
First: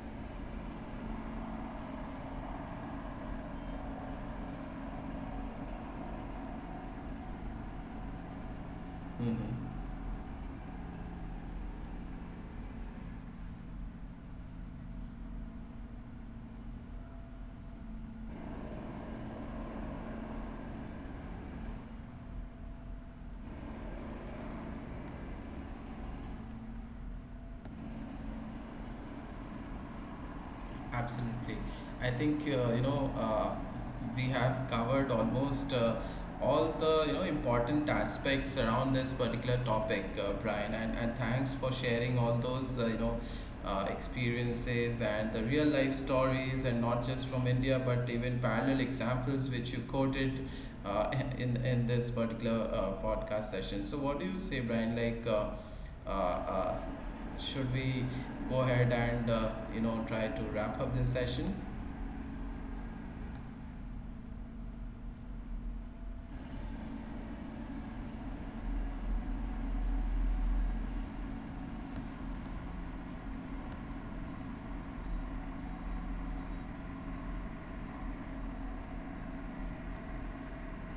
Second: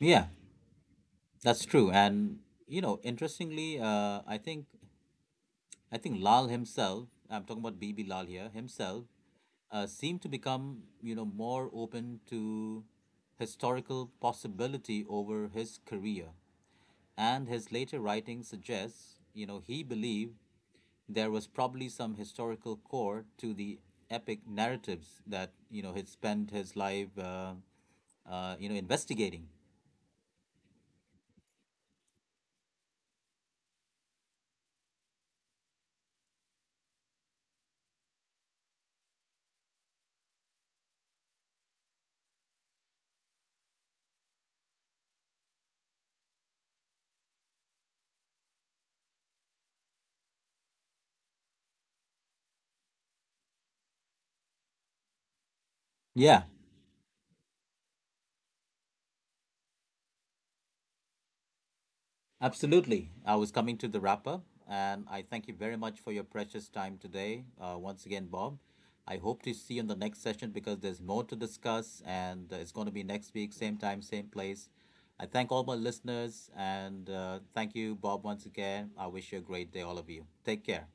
Speaker 1: Yeah, that's true. And you know, interestingly, I think Lal himself, I'm talking about BB Lal here, himself
Speaker 2: Mm-hmm.
Speaker 1: seemed to become, you know, more open to historical possibility over his career. And his later writing suggests, you know, he believed there was probably some historical core to the epic narratives that, you know, he'd spent his life, you know, investigating.
Speaker 2: Absolutely. I think you know we have covered almost all the you know important aspects around this particular topic, Brian. And thanks for sharing all those you know experiences and the real life stories, and not just from India, but even parallel examples which you quoted uh, in this particular podcast session. So, what do you say, Brian? Like. Uh,
Speaker 1: Yeah.
Speaker 2: uh, should we go ahead and you know try to wrap up this session.
Speaker 1: Absolutely. I was coming to the wrap up, and I thank you very much for your precious time today. Once again, Bob, I hope to see you in the next session because there's more to discuss, and it's going to be next week, same time, same place. I thank all my listeners, and thank you, Bob, once again. I wish you a great day, all of you. Take care.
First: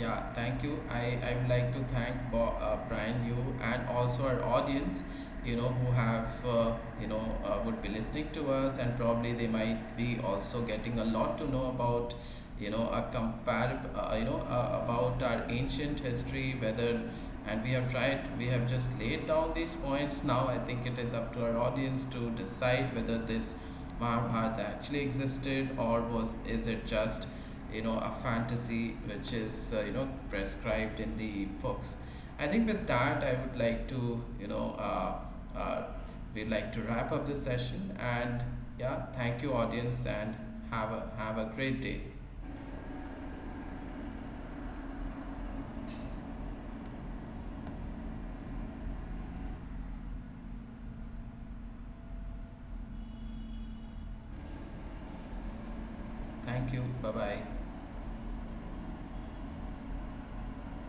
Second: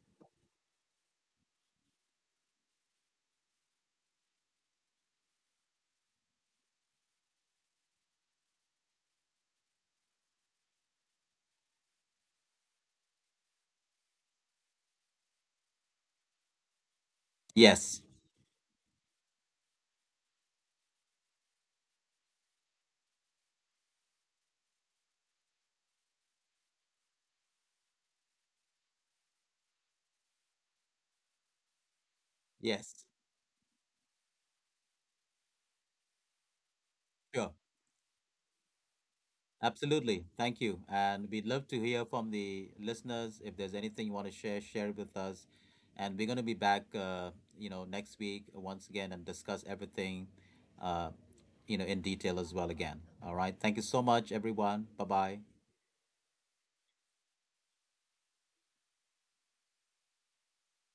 Speaker 2: Yeah, thank you. I would like to thank Brian, you, and also our audience, you know, who have, you know, would be listening to us, and probably they might be also getting a lot to know about, you know, a comparable, you know, about our ancient history, whether, and we have
Speaker 1: Yes,
Speaker 2: tried, we have just laid down these points. Now I think it is up to our audience to decide whether this Mahabharata actually existed or was, is it just you know a fantasy which is you know prescribed in the books. I think with
Speaker 1: yes,
Speaker 2: that I would like to you know uh, we'd like to wrap up this
Speaker 1: sure.
Speaker 2: session and yeah thank you audience
Speaker 1: Absolutely.
Speaker 2: and
Speaker 1: Thank you.
Speaker 2: have a
Speaker 1: And
Speaker 2: have
Speaker 1: we'd
Speaker 2: a
Speaker 1: love to
Speaker 2: great day.
Speaker 1: hear from the listeners. If there's anything you want to share, share it with us. And we're going to be back, you know, next week once again and discuss everything, uh, you know, in detail as well again. All right. Thank you so much, everyone. Bye bye.
Speaker 2: Thank you, bye bye.